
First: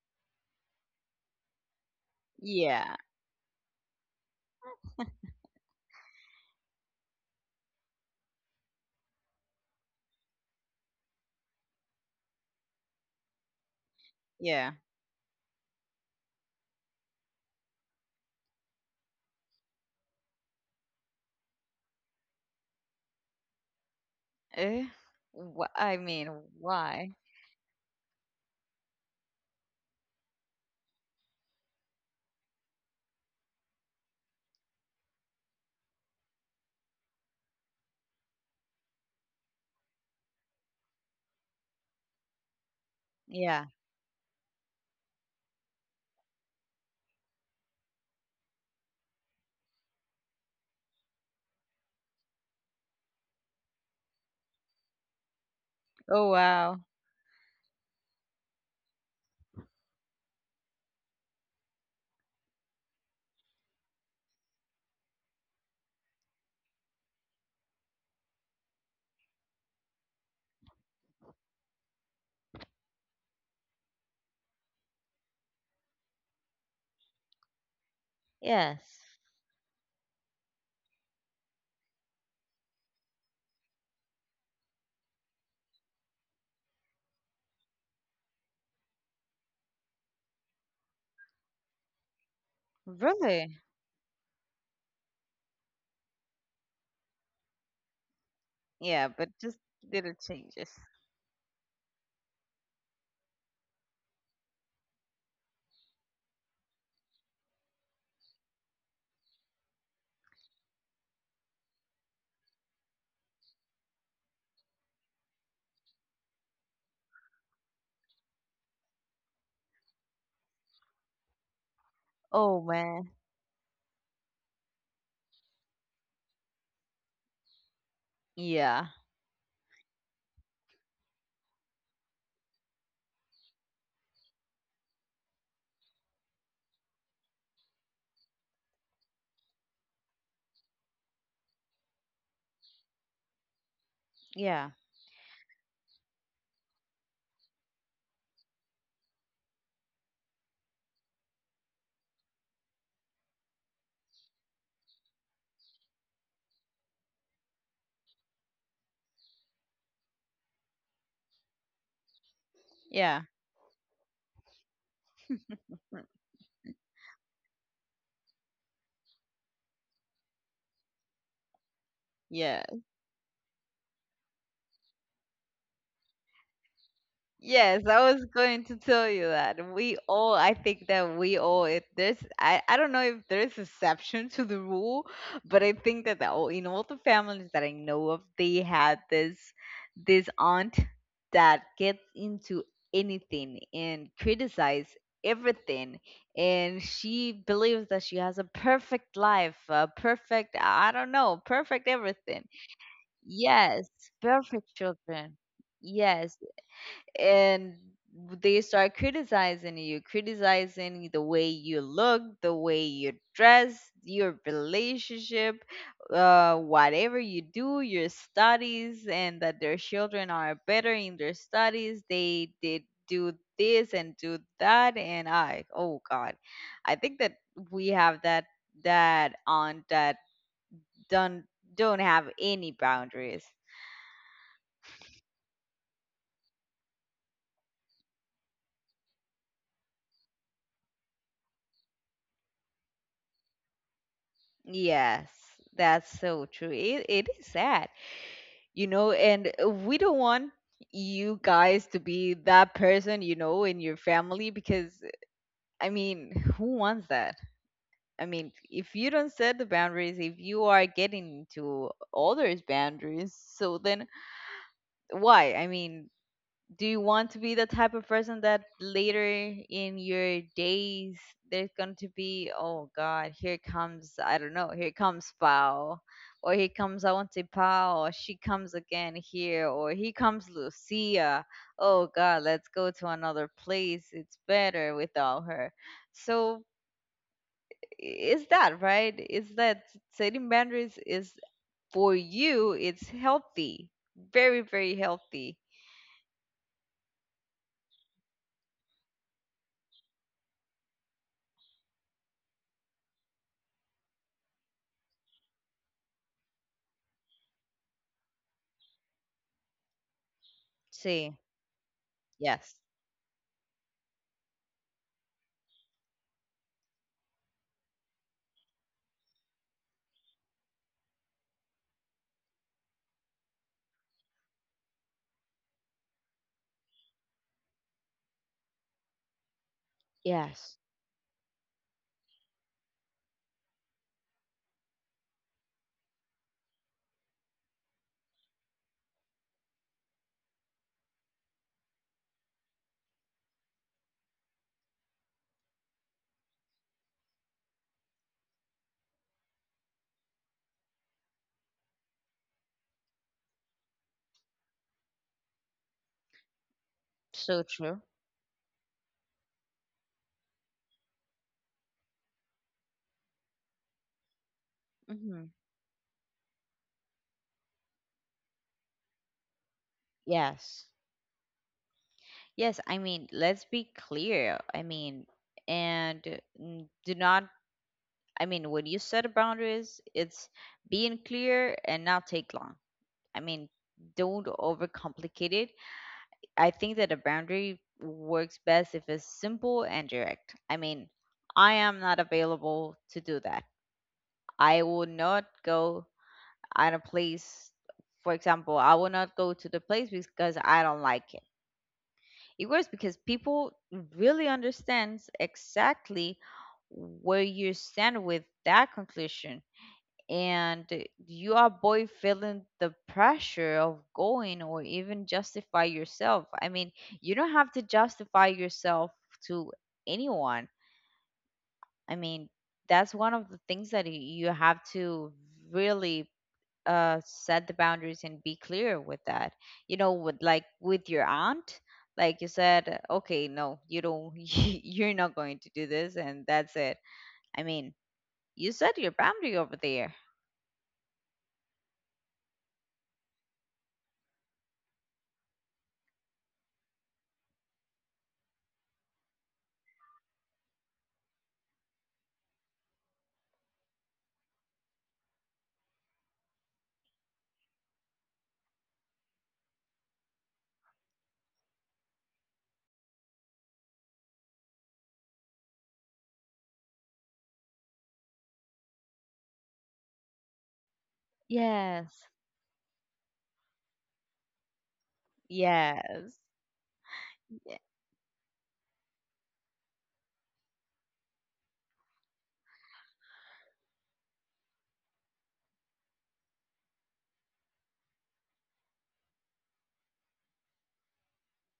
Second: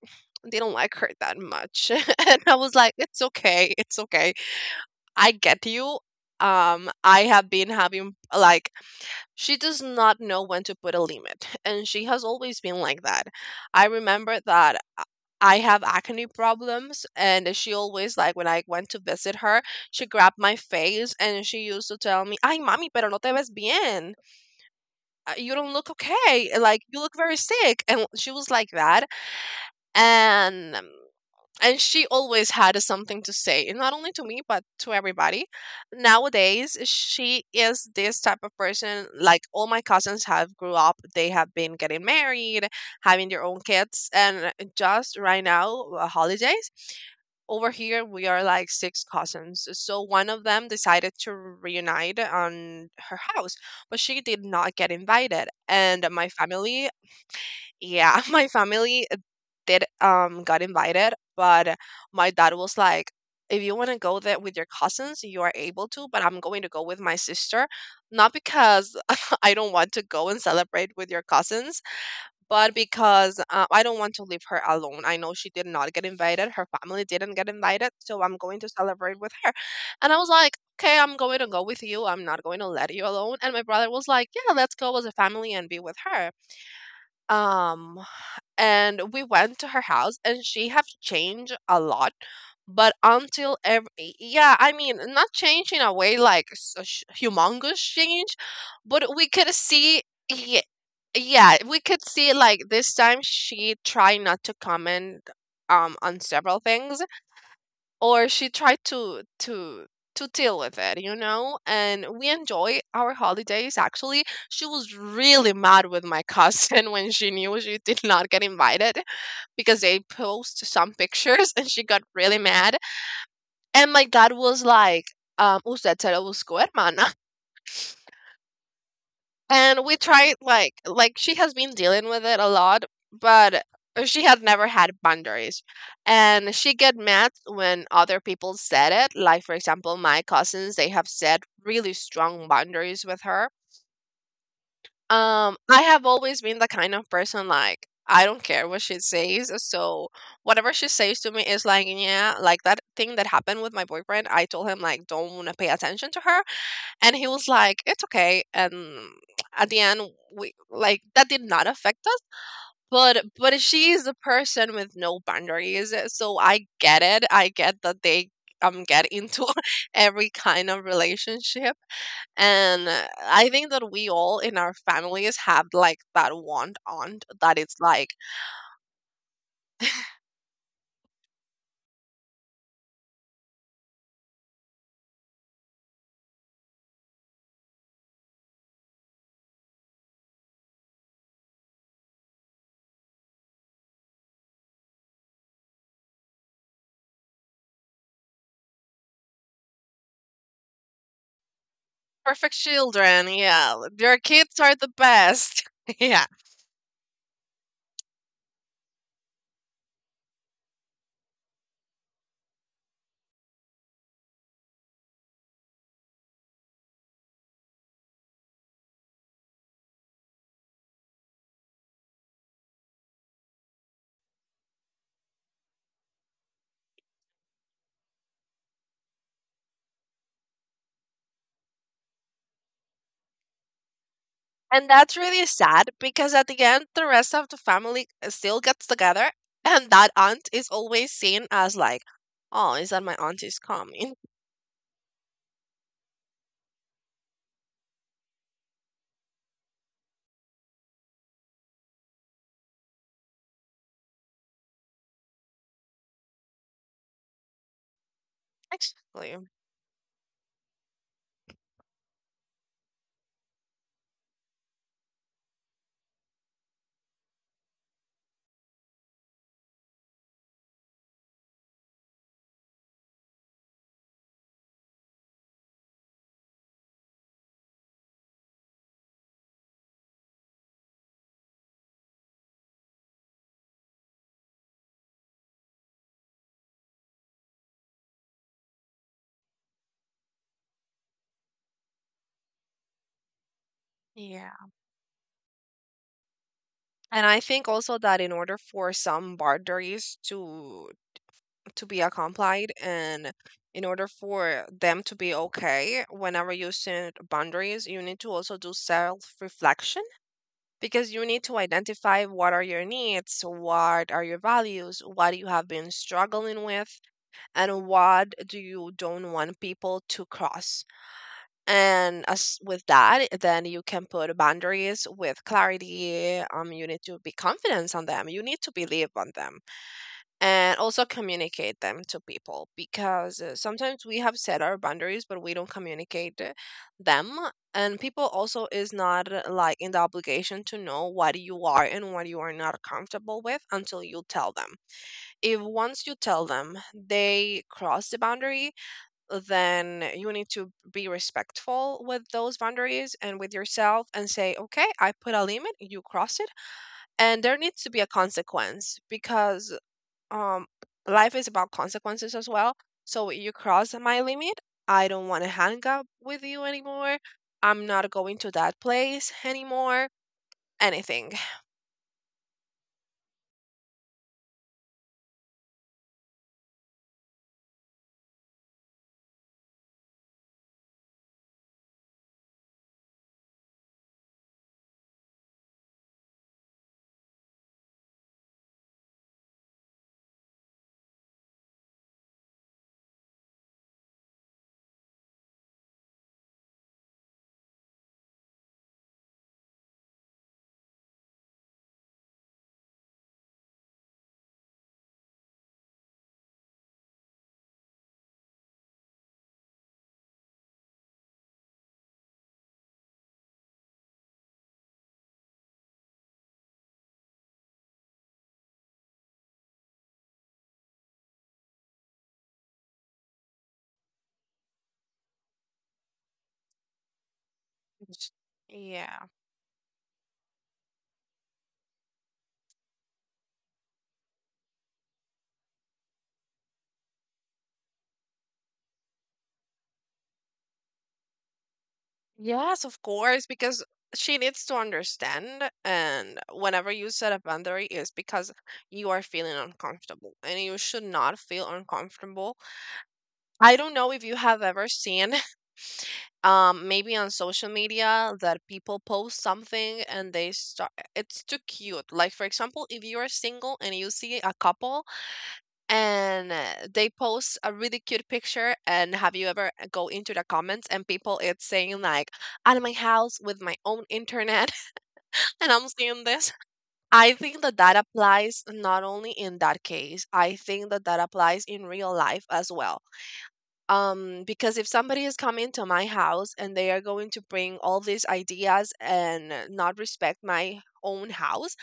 Speaker 2: they do not like her that much. And I was like,
Speaker 1: Yeah.
Speaker 2: it's okay, it's okay. I get you. I have been having like, she does not know when to put a limit, and she has always been like that. I remember
Speaker 1: Yeah.
Speaker 2: that I have acne problems, and she always like when I went to visit her, she grabbed my face and she used to tell me, "Ay, mami, pero no te ves bien.
Speaker 1: Eh?
Speaker 2: You don't look
Speaker 1: I mean,
Speaker 2: okay. Like you
Speaker 1: why?
Speaker 2: look very sick." And she was like that, and and she always had something to say, and not only to me but to everybody. Nowadays she is this type of person. Like all my cousins have grew up, they have been getting married, having their own
Speaker 1: Yeah.
Speaker 2: kids. And just right now, holidays, over here we are like six cousins, so one of them decided to reunite on her house, but she did not get invited. And my
Speaker 1: Oh wow.
Speaker 2: family, yeah, my family did got invited, but my dad was like, if you want to go there with your cousins, you are able to, but I'm going to go with my sister, not because I don't want to go and celebrate with your cousins, but because I don't want to leave her alone. I know she did not get invited, her family didn't get invited, so I'm going to
Speaker 1: Yes.
Speaker 2: celebrate with her. And I was like, okay, I'm going to go with you. I'm not going to let you alone. And my brother was like, yeah, let's go as a family and be with her. Um, and we went to her house and she have changed a lot, but until
Speaker 1: Really?
Speaker 2: every, yeah, I mean not change in a way like humongous change, but
Speaker 1: Yeah,
Speaker 2: we
Speaker 1: but
Speaker 2: could
Speaker 1: just
Speaker 2: see,
Speaker 1: little
Speaker 2: yeah,
Speaker 1: changes.
Speaker 2: yeah we could see like this time she tried not to comment on several things, or she tried to deal with it, you know. And we enjoy our holidays. Actually, she was really mad with my cousin when she knew she did not get invited, because they post some pictures and she got really
Speaker 1: Oh
Speaker 2: mad.
Speaker 1: man.
Speaker 2: And my dad was like, usted se lo buscó, hermana.
Speaker 1: Yeah.
Speaker 2: And we tried like she has been dealing with it a lot, but she had never had boundaries. And she get mad when other people said it. Like for example, my cousins, they have set really strong boundaries with her.
Speaker 1: Yeah.
Speaker 2: I have always been the kind of person like I don't care what she says, so whatever she says to me is like, yeah, like that thing that happened with my boyfriend. I told him like don't wanna pay attention to her, and he was like it's okay. And at the end we, like that did not affect us.
Speaker 1: Yeah.
Speaker 2: But she is a person with no boundaries, so I get it, I get that they get into every kind of relationship.
Speaker 1: Yeah.
Speaker 2: And I think that we all in our families have like that one aunt that it's
Speaker 1: Yes, I
Speaker 2: like
Speaker 1: was going to tell you that. We all, I think that we all, if there's, I don't know if there's exception to the rule. But I think that in all the families that I know of, they had this aunt that gets into anything and criticize everything. And she believes that she has a perfect life, a perfect, I don't know, perfect everything.
Speaker 2: perfect children, yeah,
Speaker 1: Yes,
Speaker 2: your kids
Speaker 1: perfect
Speaker 2: are the
Speaker 1: children.
Speaker 2: best. Yeah.
Speaker 1: Yes, and they start criticizing you, criticizing the way you look, the way you dress, your relationship, whatever you do, your studies, and that their children are better in their studies. They did do this and do that, and I, oh God, I think that we have that aunt that don't don't have any boundaries.
Speaker 2: And that's really sad because at the end, the rest of the family still gets together, and that aunt is always seen as like, oh, is that my aunt is coming?
Speaker 1: Yes, that's so true. It is sad, and we don't want you guys to be that person, in your family. Because, I mean, who wants that? I mean, if you don't
Speaker 2: Actually,
Speaker 1: set the boundaries, if you are getting into others boundaries, so then why, I mean, do you want to be the type of person that later in your days there's going to be, oh god, here comes, I don't know, here comes Pao, or here comes I want to Pao, or she comes again here, or here comes Lucia, oh god, let's go to another place, it's better without her? So is that right? Is that, setting boundaries is for you, it's healthy,
Speaker 2: yeah.
Speaker 1: very very healthy.
Speaker 2: And I think also that in order for some boundaries to be accomplished and in order for them to be okay, whenever you set boundaries, you need to also do self-reflection, because you
Speaker 1: See.
Speaker 2: need to identify what are
Speaker 1: Yes.
Speaker 2: your needs, what are your values, what you have been struggling with, and what do you don't want people to cross. And as with that, then you can put boundaries with clarity. You need to be confident on them. You need to believe on them and
Speaker 1: Yes.
Speaker 2: also communicate them to people because sometimes we have set our boundaries but we don't communicate them. And people also is not like in the obligation to know what you are and what you are not comfortable with until you tell them. If once you tell them they cross the boundary, then you need to be respectful with those boundaries and with yourself and say, okay, I put a limit, you crossed it, and there
Speaker 1: So
Speaker 2: needs to be
Speaker 1: true.
Speaker 2: a consequence. Because um life is about consequences as well. So you cross my limit, I don't want
Speaker 1: Hmm.
Speaker 2: to hang up with you anymore. I'm not going to that place anymore.
Speaker 1: Yes.
Speaker 2: Anything.
Speaker 1: Yes, I mean, let's be clear. I mean, and do not, I mean, when you set boundaries, it's being clear and not take long. I mean, don't overcomplicate it. I think that a boundary works best if it's simple and direct. I mean, I am not available to do that. I will not go at a place, for example, I will not go to the place because I don't like it. It works because people really understands exactly where you stand with that conclusion. And you avoid feeling the pressure of going or even justify yourself. I mean, you don't have to justify yourself to anyone. I mean, that's one of the things that you have to really set the boundaries and be clear with
Speaker 2: Yeah.
Speaker 1: that, with, like, with your aunt, like you said, okay, no, you don't, you're not going to do this, and that's it. I mean, you set your boundary over there.
Speaker 2: Yes, of course, because she needs to understand, and whenever you set a boundary is because you are feeling uncomfortable and you should not feel uncomfortable. I don't know if you have ever seen. Maybe on social media that people post something and they start, it's too cute. Like, for example, if you are single and you see a couple and they post a really cute picture, and have you ever go into the comments and people it's saying, like,
Speaker 1: Yes.
Speaker 2: out of my house with my own internet, and I'm seeing
Speaker 1: Yes.
Speaker 2: this? I think that
Speaker 1: y-
Speaker 2: that applies not only in that case, I think that that applies in real life as well. Um, because if somebody is coming to my house and they are going to bring all these ideas and not respect my own house,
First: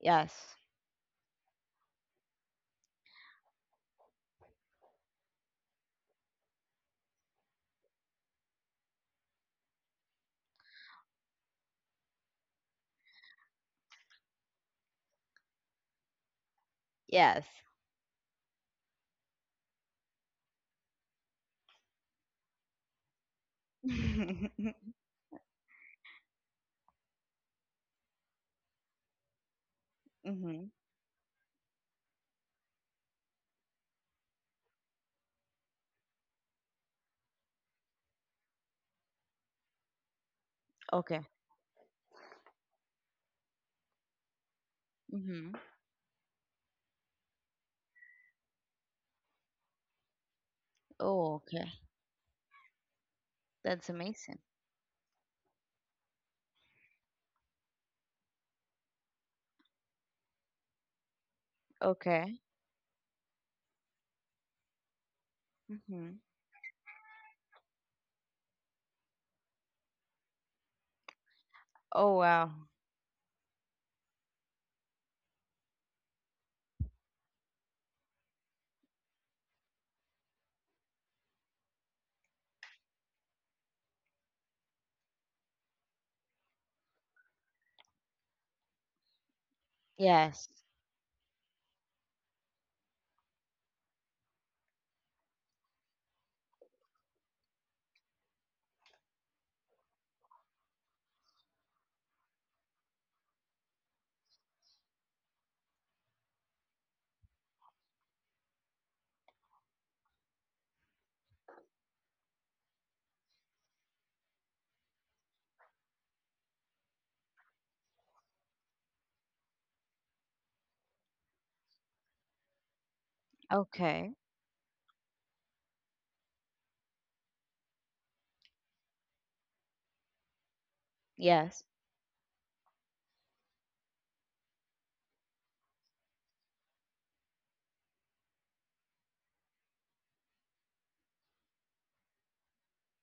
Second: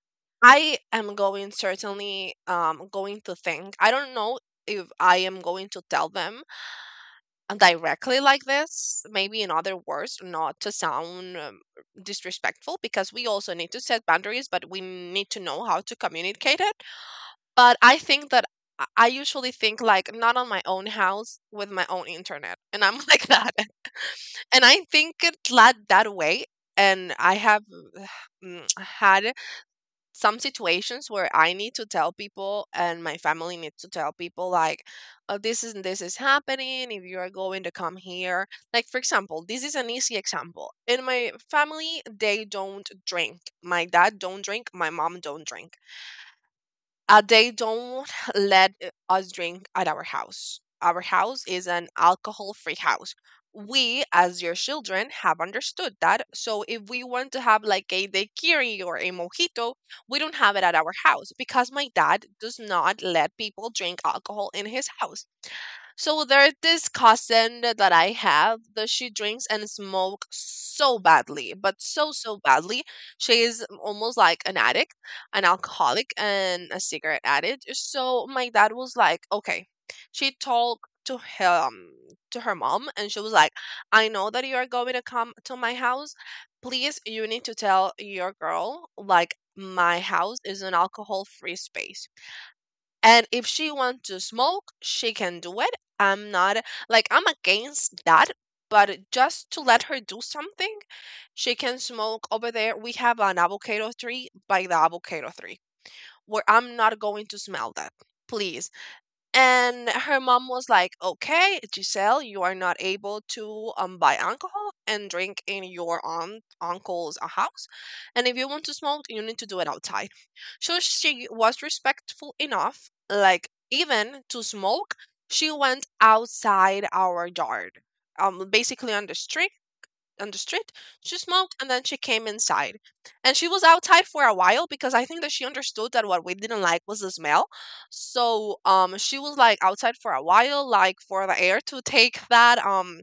Speaker 1: yes.
Speaker 2: I am going certainly going to think, I don't know if I am going to tell them directly like this, maybe in other words, not to sound disrespectful, because we also need to set boundaries but we need to know how to communicate it.
Speaker 1: Yes.
Speaker 2: But I think that I usually think like, not on my own house with my own internet, and I'm like that, and
Speaker 1: Mm-hmm.
Speaker 2: I think it led that way. And I have had some situations where I need to tell people, and my family needs to tell people, like, oh, this is happening. If you are going to come here, like for example, this is an easy example. In
Speaker 1: Okay.
Speaker 2: my family, they don't drink. My dad don't drink. My mom don't
Speaker 1: Mm-hmm.
Speaker 2: drink. They don't let us drink at our house. Our
Speaker 1: Oh,
Speaker 2: house is
Speaker 1: okay.
Speaker 2: an alcohol free house.
Speaker 1: That's
Speaker 2: We,
Speaker 1: amazing.
Speaker 2: as your children, have understood that. So if we want to have like a daiquiri or a mojito, we don't have it at our house because my dad
Speaker 1: Okay.
Speaker 2: does not let people drink alcohol in his house.
Speaker 1: Mm-hmm.
Speaker 2: So there's this cousin that I have that she drinks and smoke so badly, but so
Speaker 1: Oh
Speaker 2: so
Speaker 1: wow.
Speaker 2: badly. She is almost like an addict, an alcoholic, and a cigarette addict. So my dad was like, okay. She talked to him, to her mom, and she was like, I know that you are going to come to my house. Please, you need to tell your girl like my house
Speaker 1: Yes.
Speaker 2: is an alcohol free space, and if she wants to smoke, she can do it. I'm not, like, I'm against that, but just to let her do something, she can smoke over there. We have an avocado tree, by the avocado tree, where I'm not going to smell that. Please. And her mom was like, "Okay, Giselle, you are not able to buy alcohol and drink in your aunt uncle's house, and if you want to smoke, you need to do it outside." So she was respectful enough, like,
Speaker 1: Okay.
Speaker 2: even to smoke, she went outside our yard, basically on the street, on the street. She smoked
Speaker 1: Yes,
Speaker 2: and then she came inside. And she was outside for a while because I think that she understood that what we didn't like was the smell. So she was like outside for a while, like for the air to take that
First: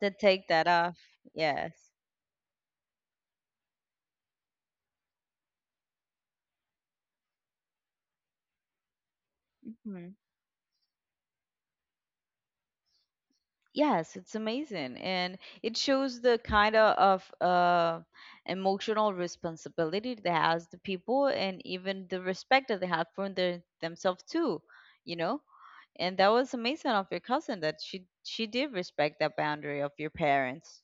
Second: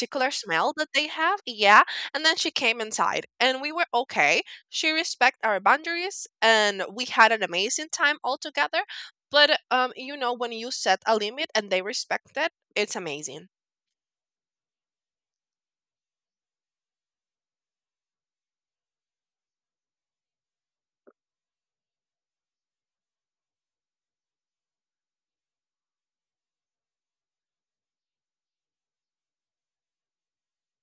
Speaker 1: to take that
Speaker 2: smell that
Speaker 1: off.
Speaker 2: they have.
Speaker 1: Yes.
Speaker 2: Yeah. And then she came inside and we were okay. She respect our boundaries and we had an amazing time all together. But
Speaker 1: Mhm.
Speaker 2: you know, when you set a limit and they respect it, it's amazing.
Speaker 1: Yes, it's amazing. And it shows the kind of emotional responsibility that has the people, and even the respect that they have for themselves too, you know? And that was amazing of your cousin that she did respect that boundary of your parents.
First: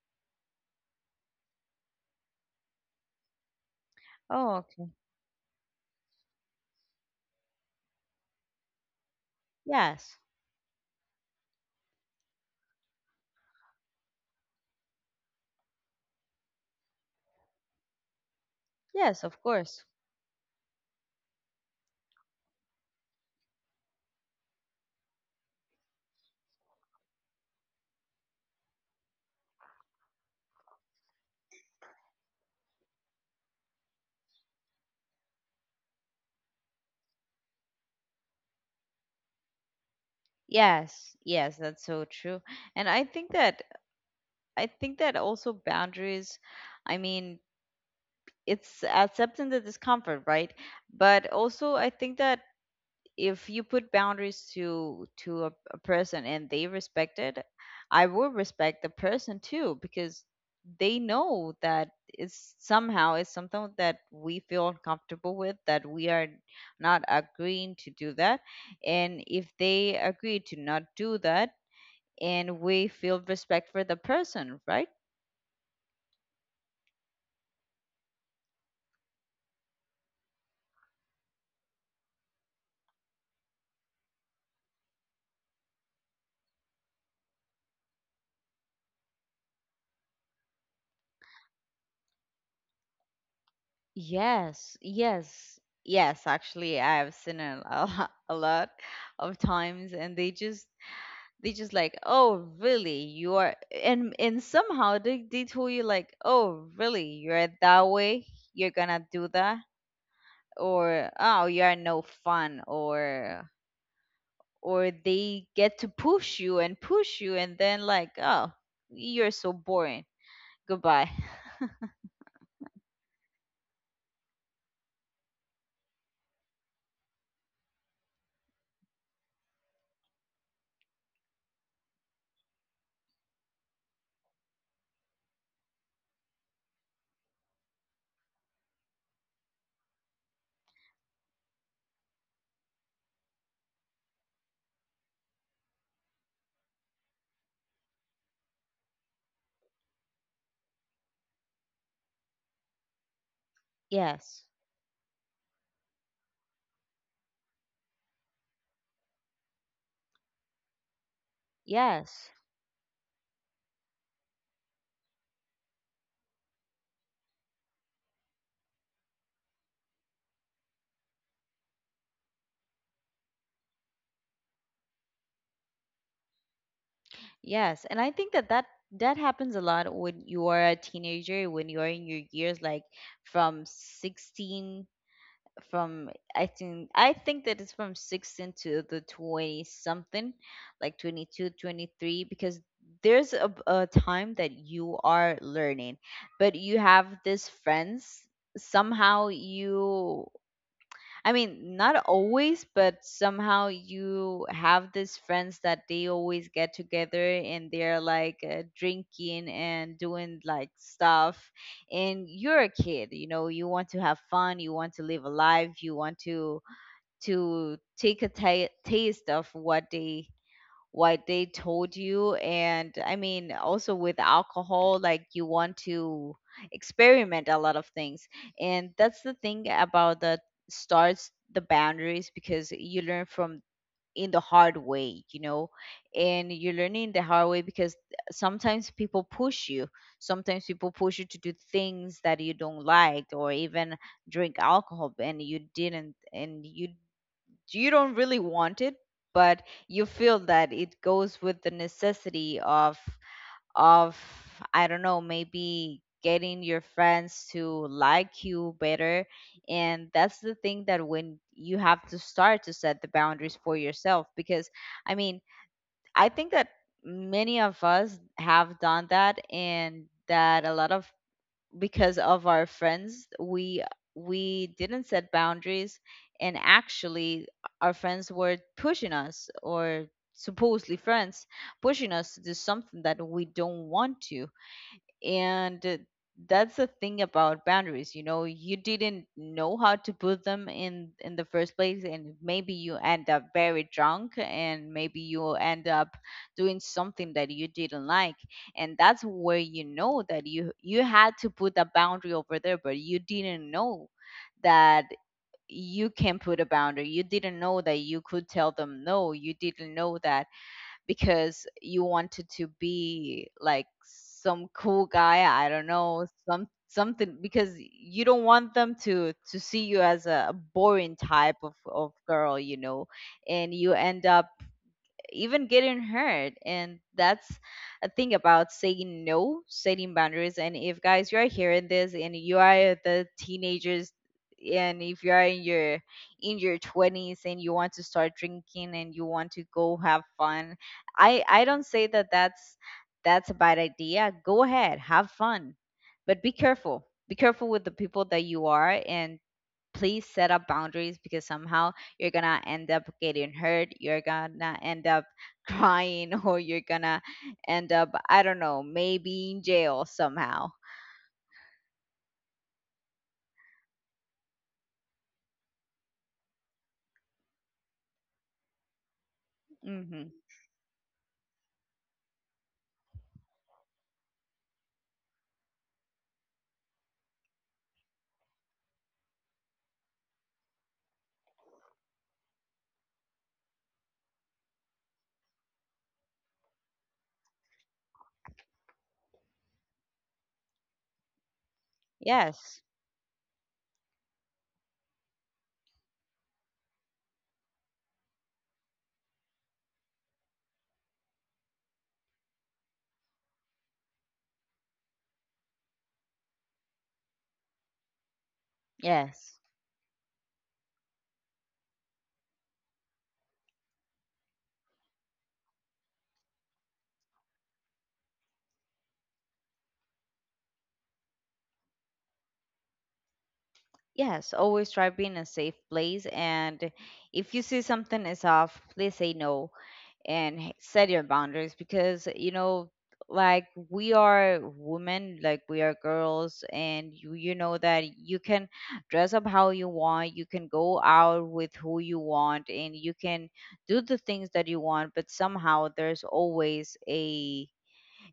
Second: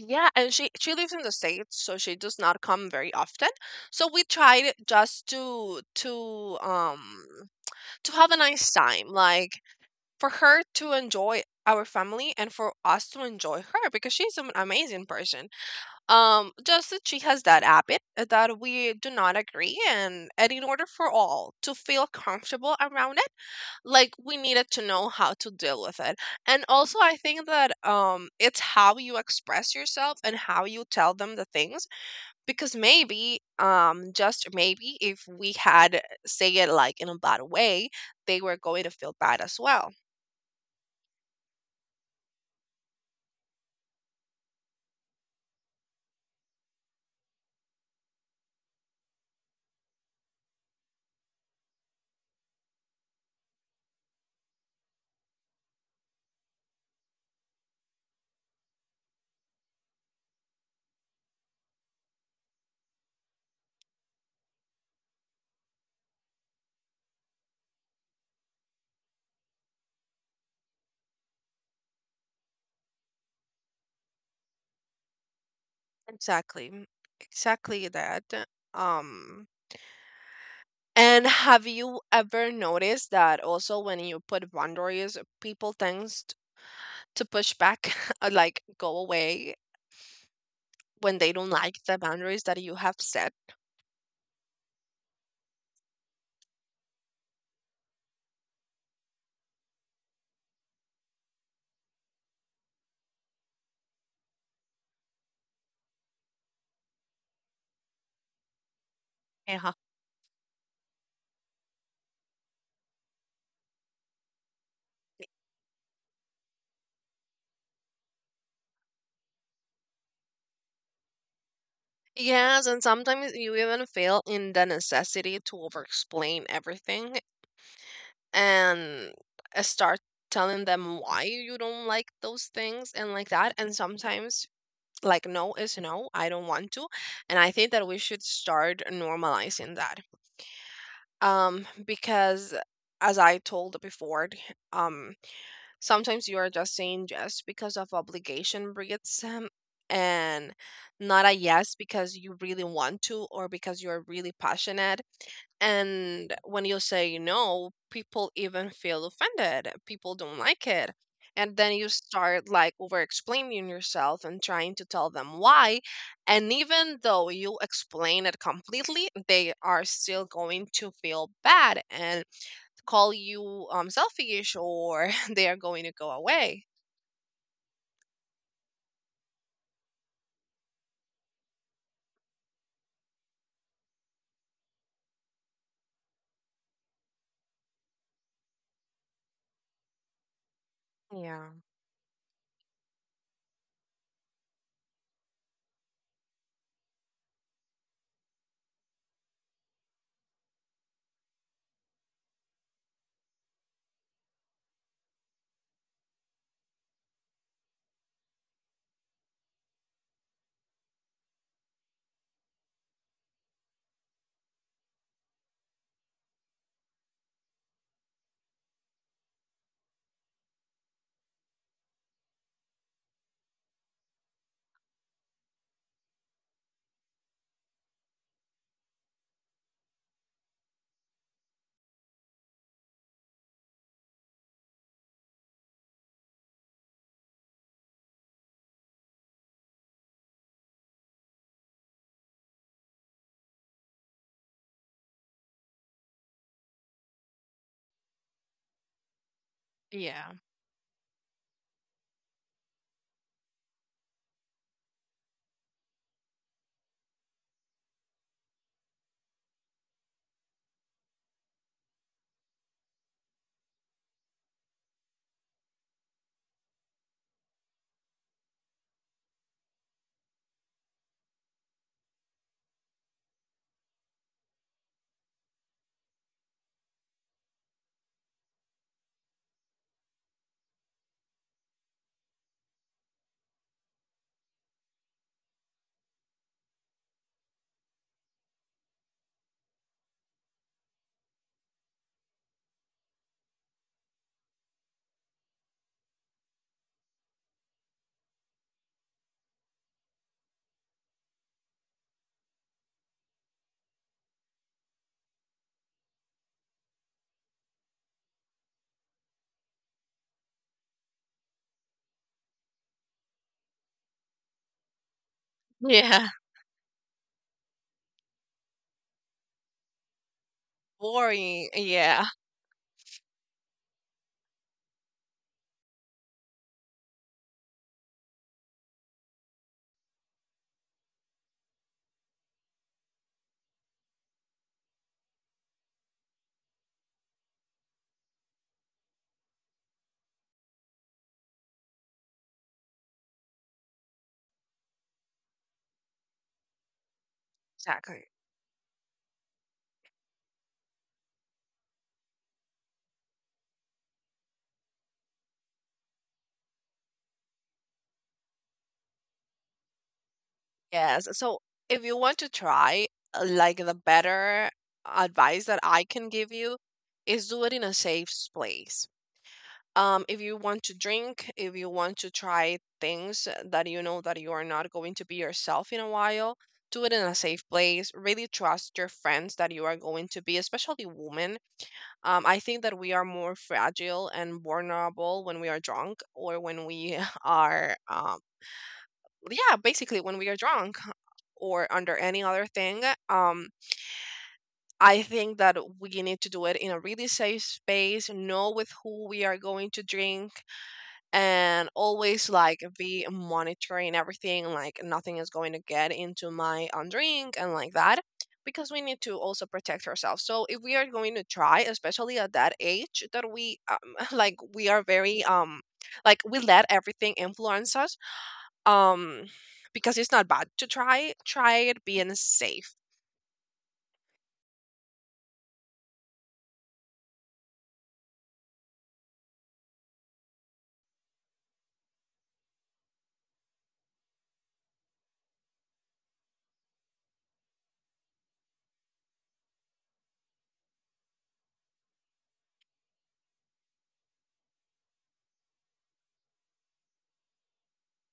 Speaker 2: Yeah, and she lives in the States, so she does not come very often. So we
Speaker 1: Oh,
Speaker 2: tried
Speaker 1: okay.
Speaker 2: just to to have a nice time, like,
Speaker 1: Yes.
Speaker 2: for her to enjoy our family and for us to enjoy her because she's an amazing person. Just that she has that habit that we do
Speaker 1: Yes,
Speaker 2: not
Speaker 1: of
Speaker 2: agree,
Speaker 1: course.
Speaker 2: and in order for all to feel comfortable around it, like we needed to know how to deal with it. And also I think that it's how you express yourself and how you tell them the things, because maybe, just maybe, if we had say it like in a bad way, they were going to feel bad as well.
Speaker 1: Yes. Yes, that's so true. And I think that also boundaries, I mean, it's accepting the discomfort, right? But also, I think that if you put boundaries to a person, and they respect it, I will respect the person too, because they know that it's somehow it's something that we feel uncomfortable with, that we are not agreeing to do that. And if they agree to not do that, and we feel respect for the person, right?
Speaker 2: Exactly. Exactly that. um and have you ever noticed that also when you put boundaries, people to push back like go away when they don't like the boundaries that you have set?
Speaker 1: Yes, yes, yes. Actually, I've seen it a lot, a lot of times, and they just like, oh, really? You are, and somehow they told you like, oh, really? You're that way? You're gonna do that?
Speaker 2: Yeah.
Speaker 1: Or oh, you are no fun? Or they get to push you, and then, like, oh, you're so boring. Goodbye.
Speaker 2: Yes, and sometimes you even feel in the necessity to over-explain everything and start telling them why you don't like those things and like that. And sometimes, like, no is no, I don't want to. And I think that we should start normalizing that. Because, as I told before, um sometimes you are just saying yes because of obligation breeds, and not a yes because you really want to or because you're really
Speaker 1: Yes,
Speaker 2: passionate. And when you say no, people even feel offended. People don't like it. And then you
Speaker 1: yes,
Speaker 2: start like over explaining yourself and trying to tell them why. And even though you explain it completely, they are still going to feel bad and call you selfish, or they are going to go away.
Speaker 1: yes, and I think that that happens a lot when you are a teenager, when you are in your years, like from 16, from I think that it's from 16 to the 20 something, like twenty
Speaker 2: Yeah.
Speaker 1: two, 23. Because there's a time that you are learning, but you have these friends. Somehow you I mean, not always, but somehow you have these friends that they always get together, and they're like drinking and doing like stuff. And you're a kid, you know, you want to have fun, you want to live a life, you want to take a ta taste of what they told you. And I mean also with alcohol, like you want to experiment a lot of things, and that's the thing about the starts the boundaries because you learn from in the hard way, you know. And you're learning the hard way because sometimes people push you, sometimes people push you to do things that you don't like, or even drink alcohol and you didn't and you don't really want it, but you
Speaker 2: Yeah.
Speaker 1: feel that it goes with the necessity of of I don't know, maybe getting your friends to like you better. And that's the thing, that when you have to start to set the boundaries for yourself. Because, I mean, I think that many of us have done that, and that a lot of, because of our friends, we didn't set boundaries. And actually our friends were pushing us, or supposedly friends pushing us, to do something that we don't want to. And that's the thing about boundaries, you know, you didn't know how to put them in the first place, and maybe you end up very drunk, and maybe you end up doing something that you didn't like. And that's where you know that you had to put a boundary over there, but you didn't know that you can put a boundary, you didn't know that you could tell them no, you didn't know that, because you wanted to be like some cool guy, I don't know,
Speaker 2: Yeah.
Speaker 1: something, because you don't want them to see you as a boring type
Speaker 2: Worrying.
Speaker 1: of
Speaker 2: Yeah.
Speaker 1: girl, you know. And you end up even getting hurt. And that's a thing about saying no, setting boundaries. And if, guys, you are hearing this and you are the teenagers, and if you are in your 20s and you want to start drinking and you want to go have fun, I don't say that that's a bad idea. Go ahead, have fun. But be careful, be careful with the people
Speaker 2: Exactly.
Speaker 1: that you are and please set up boundaries, because somehow you're gonna end up getting hurt, you're gonna end up crying, or you're gonna end up, I don't know, maybe in jail somehow.
Speaker 2: Yes. So if you want to try, like, the better advice that I can give you is do it in a safe place.
Speaker 1: Hmm.
Speaker 2: If you want to drink, if you want to try things that you know that you are not going to be yourself in a while, do it in a safe place. Really trust your friends that you are going to be, especially women. I think that we are more fragile and vulnerable when we are drunk or when we are, yeah, basically when we are drunk or under any other
Speaker 1: Yes,
Speaker 2: thing. Um, I think that we need to do it in a really safe space, know with who we are going to drink, and always like be monitoring everything, like nothing is going to get into my drink and like that. Because we need to
Speaker 1: yes,
Speaker 2: also protect ourselves. So if we are going to try, especially at that age, that we like, we are very like we let everything influence us, um because it's not bad to try it being safe.
Speaker 1: yes, always try being a safe place. And if you see something is off, please say no, and set your boundaries, because you know, like, we are women, like we are girls, and you know that you can dress up how you want, you can go out with who you want, and you can do the things that you want, but somehow there's always a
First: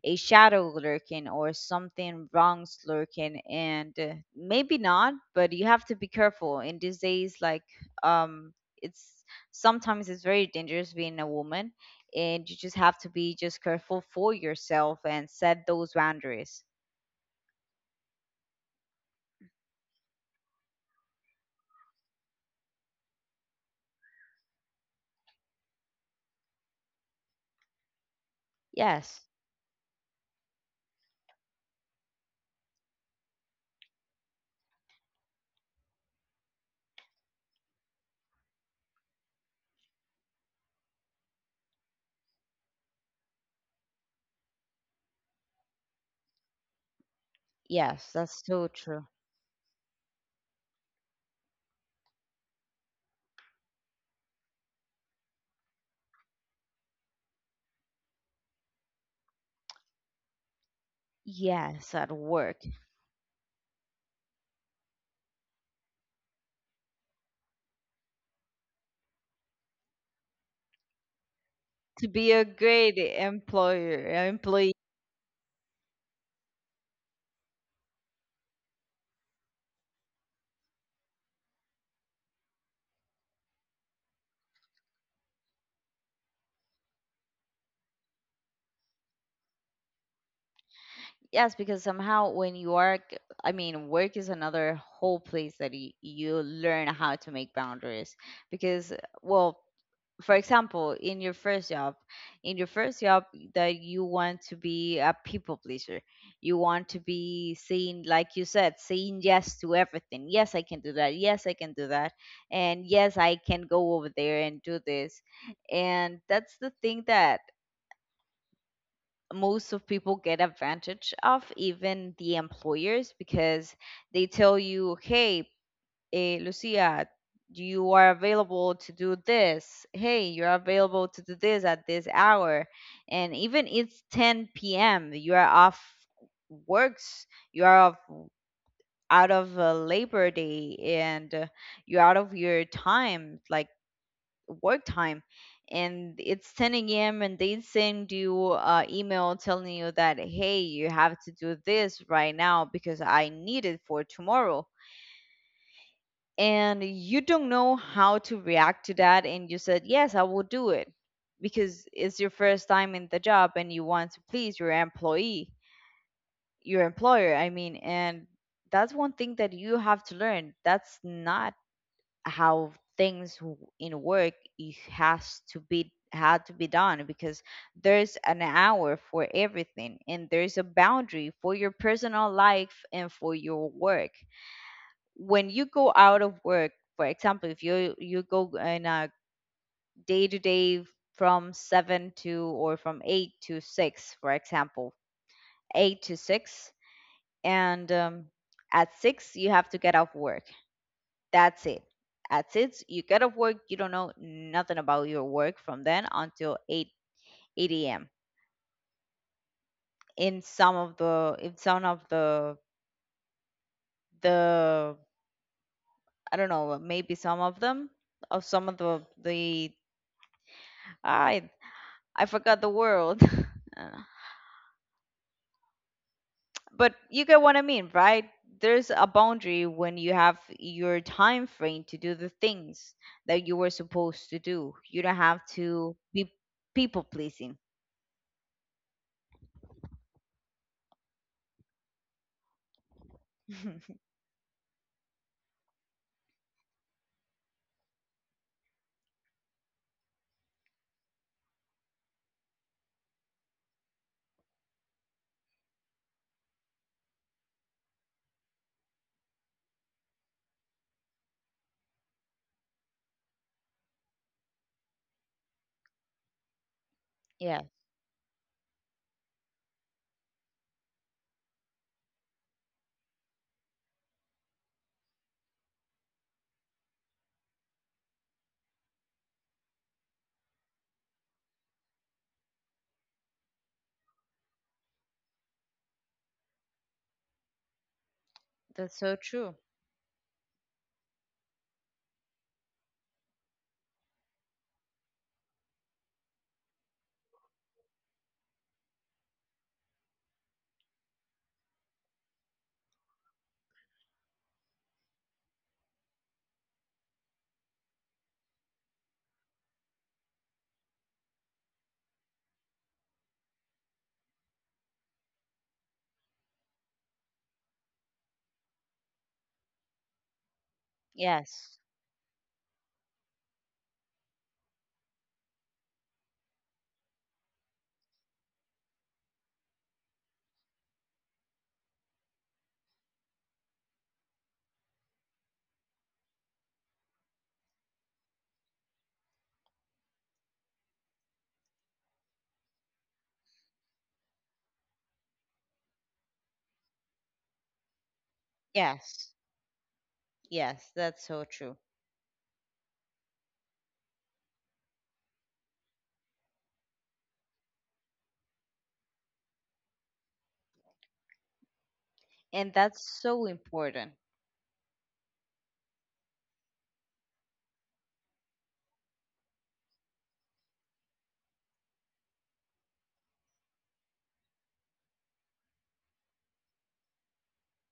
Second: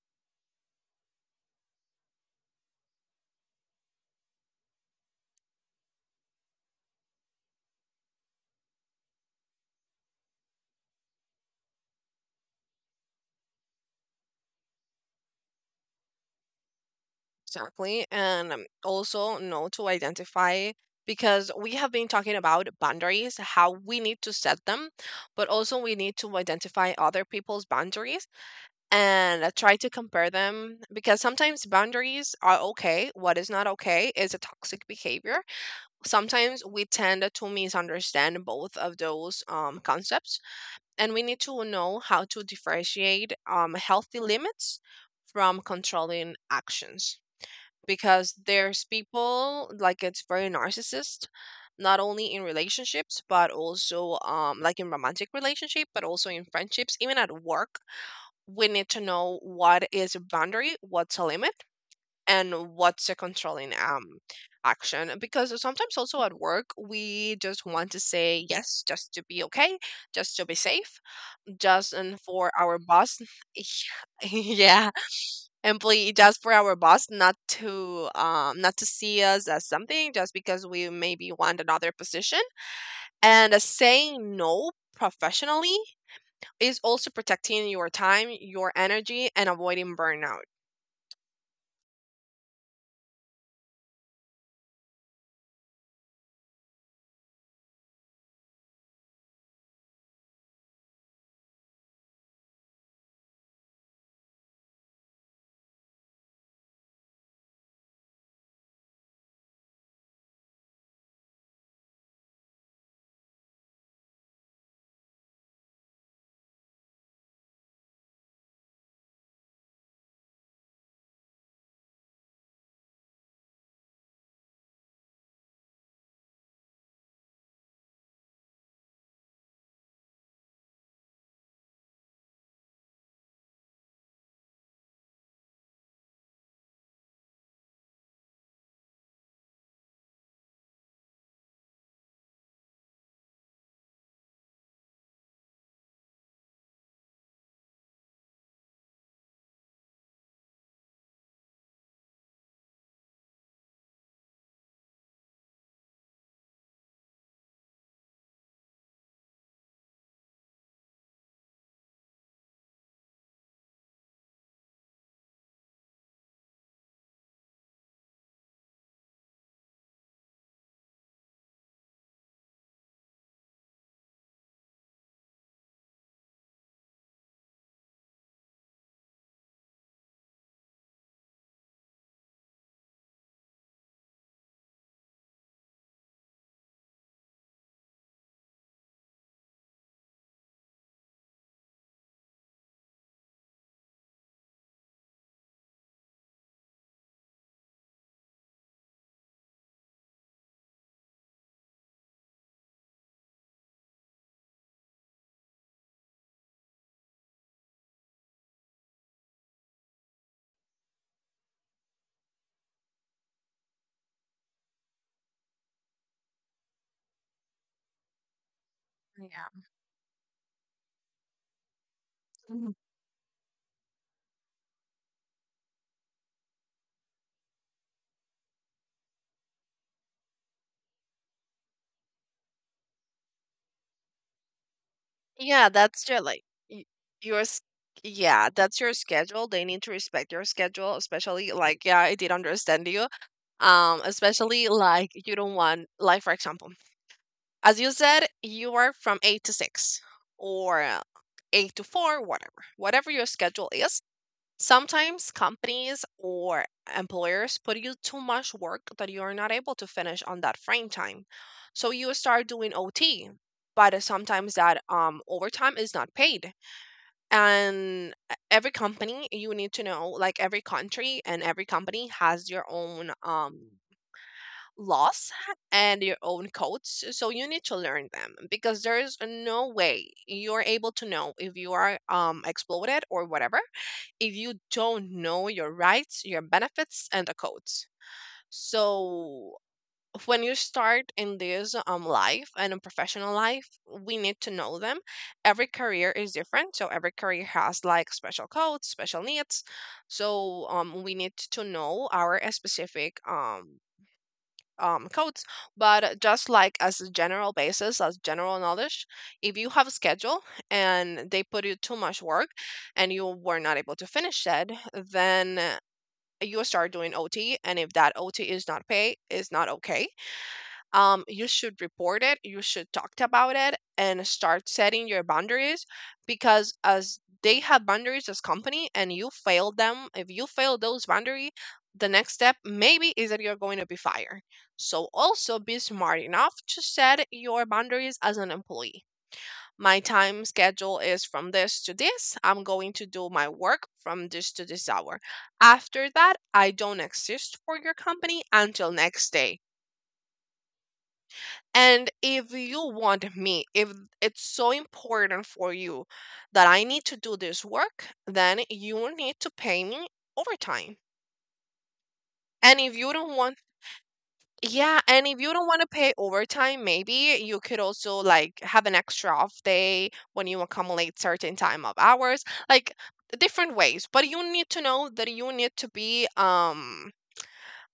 Speaker 1: a shadow lurking, or something wrong's lurking. And maybe not, but you have to be careful in these days, like, um it's, sometimes it's very dangerous being a woman, and you just have to be just careful for yourself and set those boundaries.
Speaker 2: Exactly. And also, know to identify, because we have been talking about boundaries, how we need to set them, but also we need to identify other people's boundaries
Speaker 1: Yes.
Speaker 2: and try to compare them, because sometimes boundaries are okay. What is not okay is a toxic behavior. Sometimes we tend to misunderstand both of those concepts, and we need to know how to differentiate healthy limits from controlling actions,
Speaker 1: Yes,
Speaker 2: because
Speaker 1: that's so
Speaker 2: there's
Speaker 1: true.
Speaker 2: people like it's very narcissist, not only in relationships but also like in romantic relationship but also in friendships, even at work. We need to know what is a boundary, what's a limit,
Speaker 1: Yes, at
Speaker 2: and
Speaker 1: work.
Speaker 2: what's a controlling action, because sometimes also at work we just want to say yes just to be okay, just to be safe, just
Speaker 1: To
Speaker 2: and
Speaker 1: be a
Speaker 2: for our
Speaker 1: great
Speaker 2: boss.
Speaker 1: employer employee.
Speaker 2: Yeah, employee, just for our boss not to not to see us as something just because we maybe want another position. And saying no professionally is also protecting your time, your energy, and avoiding burnout.
Speaker 1: Yes, because somehow when you work, I mean, work is another whole place that you learn how to make boundaries. Because, well, for example, in your first job, in your first job, that you want to be a people pleaser, you want to be saying, like you said, saying yes to everything. Yes, I can do that. Yes, I can do that. And yes, I can go over there and do this. And that's the thing that most of people get advantage of, even the employers, because they tell you, hey, Lucia, you are available to do this, hey, you're available to do this at this hour, and even it's 10 p.m., you are off works You are off, out of labor day, and you're out of your time, like work time. And it's 10 a.m. and they send you email telling you that, hey, you have to do this right now because I need it for tomorrow. And you don't know how to react to that, and you said, yes, I will do it, because it's your first time in the job and you want to please your employee your employer, I mean. And that's one thing that you have to learn, that's not how things in work it has to be had to be done, because there's an hour for everything, and there's a boundary for your personal life and for your work. When you go out of work, for example, if you go in a day to day, from 7 to, or from 8 to 6, for example, 8 to 6, and at 6 you have to get off work. That's it. That's it. You get off work, you don't know nothing about your work from then until 8 a.m. In some of the, I don't know, maybe some of them, of some of the I I forgot the world. Uh, but you get what I mean, right? There's a boundary when you have your time frame to do the things that you were supposed to do. You don't have
Speaker 2: Yeah,
Speaker 1: to
Speaker 2: that's your,
Speaker 1: be
Speaker 2: like, y-
Speaker 1: people
Speaker 2: your
Speaker 1: pleasing.
Speaker 2: s- yeah, that's your schedule. They need to respect your schedule, especially, like, yeah, I did understand you. Um, especially like you don't want, like, for example, as you said, you are from 8 to 6, or 8 to 4, whatever. Whatever your schedule is, sometimes companies or employers put you too much work that you are not able to finish on that frame time. So you start doing OT. But sometimes that overtime is not paid.
Speaker 1: Yeah.
Speaker 2: And every company, you need to know, like every country and every company has your own laws and your own codes. So you need to learn them, because there is no way you're able to know if you are exploded or whatever if you don't know your rights, your benefits, and the codes.
Speaker 1: That's so
Speaker 2: So
Speaker 1: true.
Speaker 2: when you start in this life and in professional life, we need to know them. Every career is different, so every career has like special codes, special needs. So we need to know our specific codes. But just like as a general basis, as general knowledge, if you have a schedule and they put you too much work and you were not able to finish that, then you start doing OT. And if that OT is not paid, is not okay, you
Speaker 1: Yes.
Speaker 2: should report it, you should talk about it and start setting your boundaries, because as they have boundaries as company, and you fail them, if you fail those boundary, the next step maybe is that you're going to be fired. So also be smart enough to set your boundaries as an employee. My time schedule is from this to this, I'm going to do my work from this to this hour. After that I don't exist for your company until
Speaker 1: Yes.
Speaker 2: next day.
Speaker 1: Yes. That's so true.
Speaker 2: And if you want me, if it's so important for you that I need to do this work, then you need to pay me overtime.
Speaker 1: And
Speaker 2: And if
Speaker 1: that's
Speaker 2: you don't
Speaker 1: so
Speaker 2: want,
Speaker 1: important.
Speaker 2: yeah, and if you don't want to pay overtime, maybe you could also like have an extra off day when you accumulate certain time of hours, like different ways. But you need to know that you need to be,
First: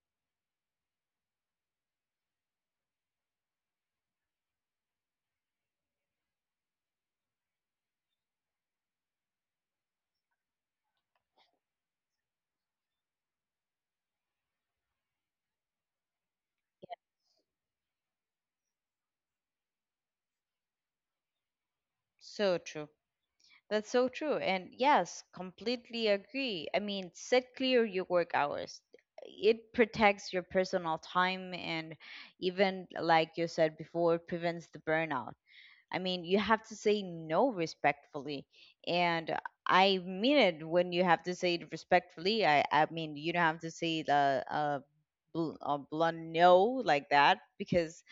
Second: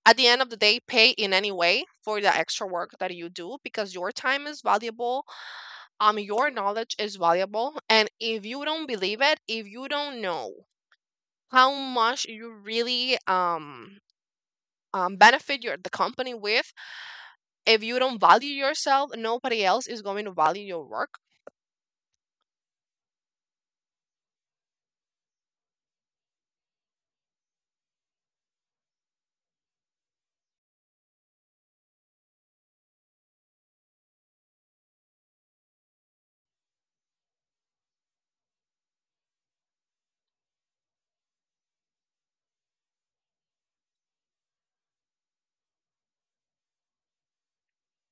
Speaker 2: at the end of the day, pay in any way for the extra work that you do, because your time is valuable, your knowledge is valuable. And if you don't believe it, if you don't know how much you really benefit your the company with, if you don't value yourself, nobody else is going to value your work.
Speaker 1: So true. That's so true. And yes, completely agree. I mean, set clear your work hours. It protects your personal time, and even, like you said before, prevents the burnout. I mean, you have to say no respectfully. And I mean it when you have to say it respectfully. I mean, you don't have to say the blunt no like that, because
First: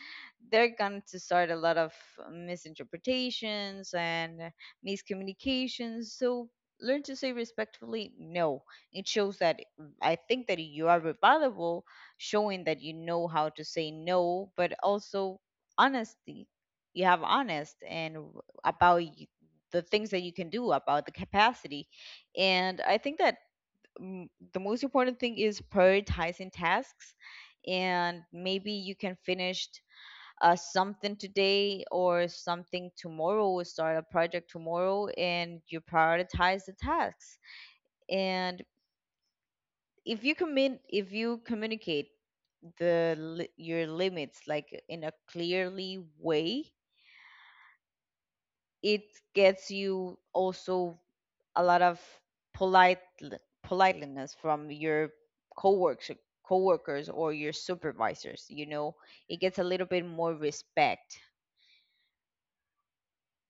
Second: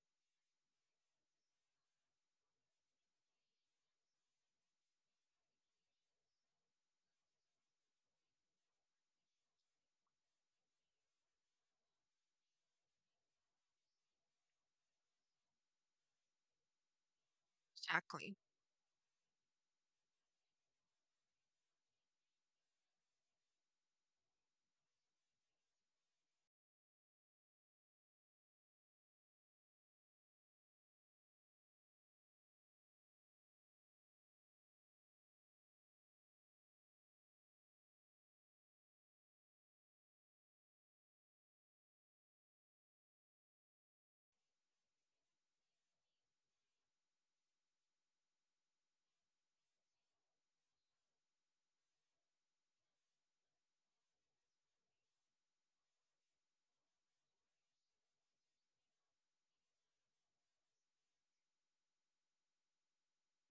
Speaker 1: they're going to start a lot of misinterpretations and miscommunications. So learn to say respectfully no. It shows that, I think that you are reliable, showing that you know how to say no, but also honesty. You have honest and
Speaker 2: Exactly.
Speaker 1: about the things that you can do, about the capacity. And I think that the most important thing is prioritizing tasks. And maybe you can finish something today, or something tomorrow, or start a project tomorrow, and you prioritize the tasks. And if you commit if you communicate your limits, like, in a clearly way, it gets you also a lot of polite politeness from your coworkers coworkers or your supervisors, you know, it gets a little bit more respect.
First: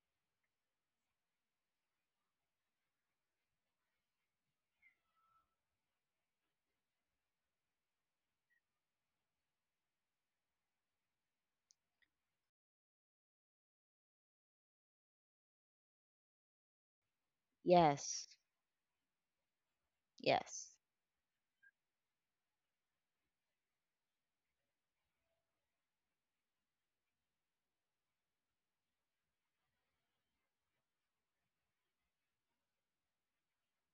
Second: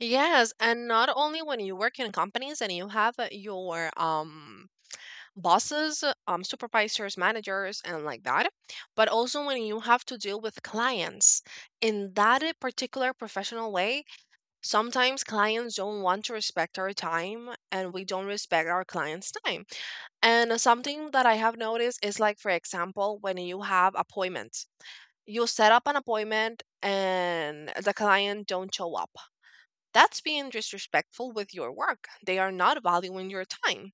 Speaker 2: Yes, and not only when you work in companies and you have your bosses, supervisors, managers and like that, but also when you have to deal with clients in that particular professional way. Sometimes clients don't want to respect our time, and we don't
Speaker 1: Yes.
Speaker 2: respect our clients' time. And
Speaker 1: Yes.
Speaker 2: something that I have noticed is like, for example, when you have appointments, you set up an appointment and the client don't show up. That's being disrespectful with your work. They are not valuing your time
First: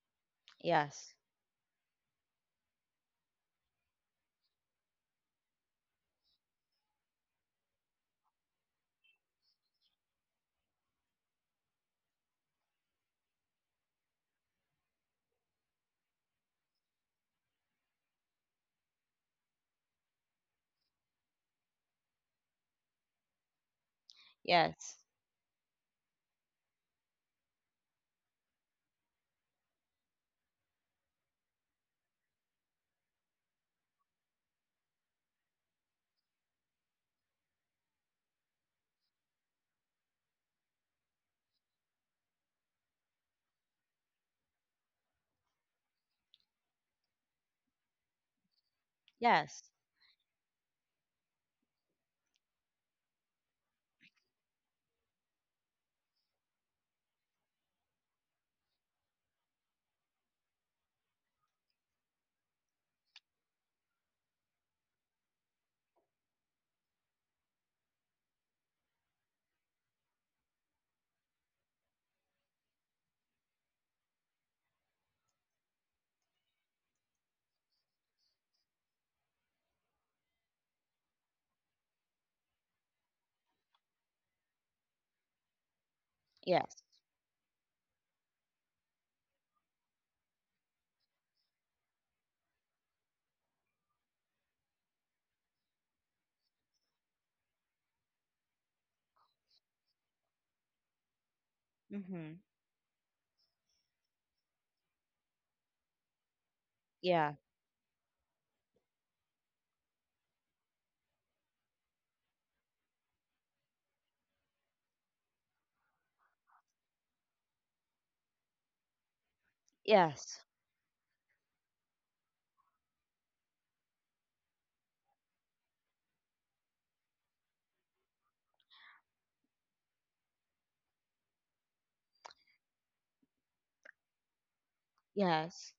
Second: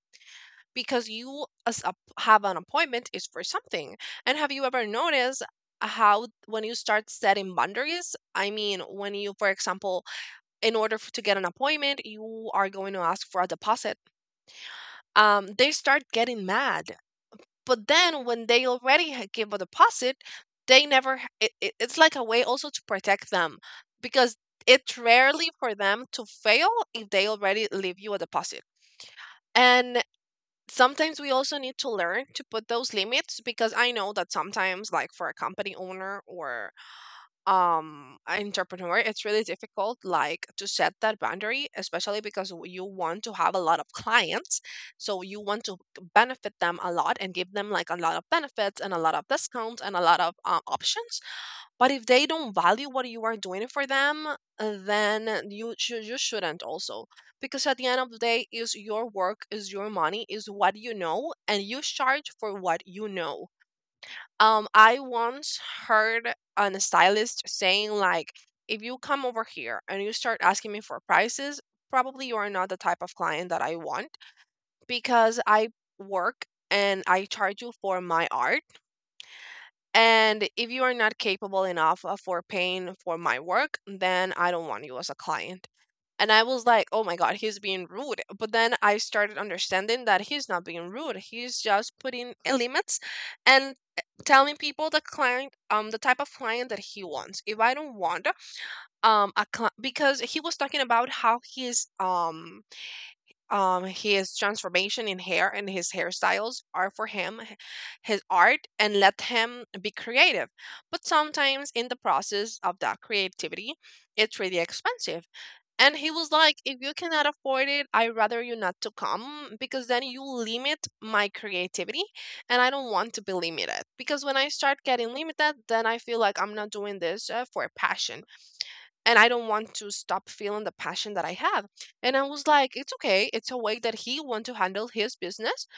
Speaker 2: because
Speaker 1: Yes.
Speaker 2: you as a, have an appointment is for something. And have you ever noticed how when you start setting boundaries, I mean, when you, for example, in order to get an appointment, you are going to ask for a deposit. They start getting mad. But then when they already give a deposit, they never, it's like a way also to protect them, because
Speaker 1: Yes.
Speaker 2: it's rarely for them to fail if they already leave you a deposit. And sometimes we also need to learn to put those limits, because I know that sometimes, like for a company owner or entrepreneur, it's really difficult like to set that boundary, especially because you want to have a lot of clients, so you want to benefit them a lot and give them like a lot of benefits and a lot of
Speaker 1: Yes.
Speaker 2: discounts and a lot of options. But if they don't value what you are doing for them, then you shouldn't also, because at the end of the day, is your work, is your money, is what you know, and you charge for what you know. Um, I once heard on a stylist saying like, if you come over here and you start asking me for prices, probably you are not the type of client that I want, because I work and I charge you for my art. And if you are not capable enough, for paying for my work, then I don't want you as a client. And I was
Speaker 1: Yes.
Speaker 2: like, oh my God, he's being rude. But then I started understanding that he's not being rude. He's just putting limits and telling people the client, the type of client that he wants. If I don't want, a cli because he was talking about how
Speaker 1: Mhm.
Speaker 2: his transformation in hair and his hairstyles are for
Speaker 1: Yeah.
Speaker 2: him, his art, and let him be creative. But sometimes in the process of that creativity, it's really expensive. And he was like, if you cannot afford it, I'd rather you not to come, because then you
Speaker 1: Yes.
Speaker 2: limit my creativity and I don't want to be limited. Because when I start getting limited, then I feel like I'm not doing this, for passion, and I don't want to stop feeling the passion that I have. And I was like, it's okay. It's a way that he want to handle his business.
Speaker 1: Yes.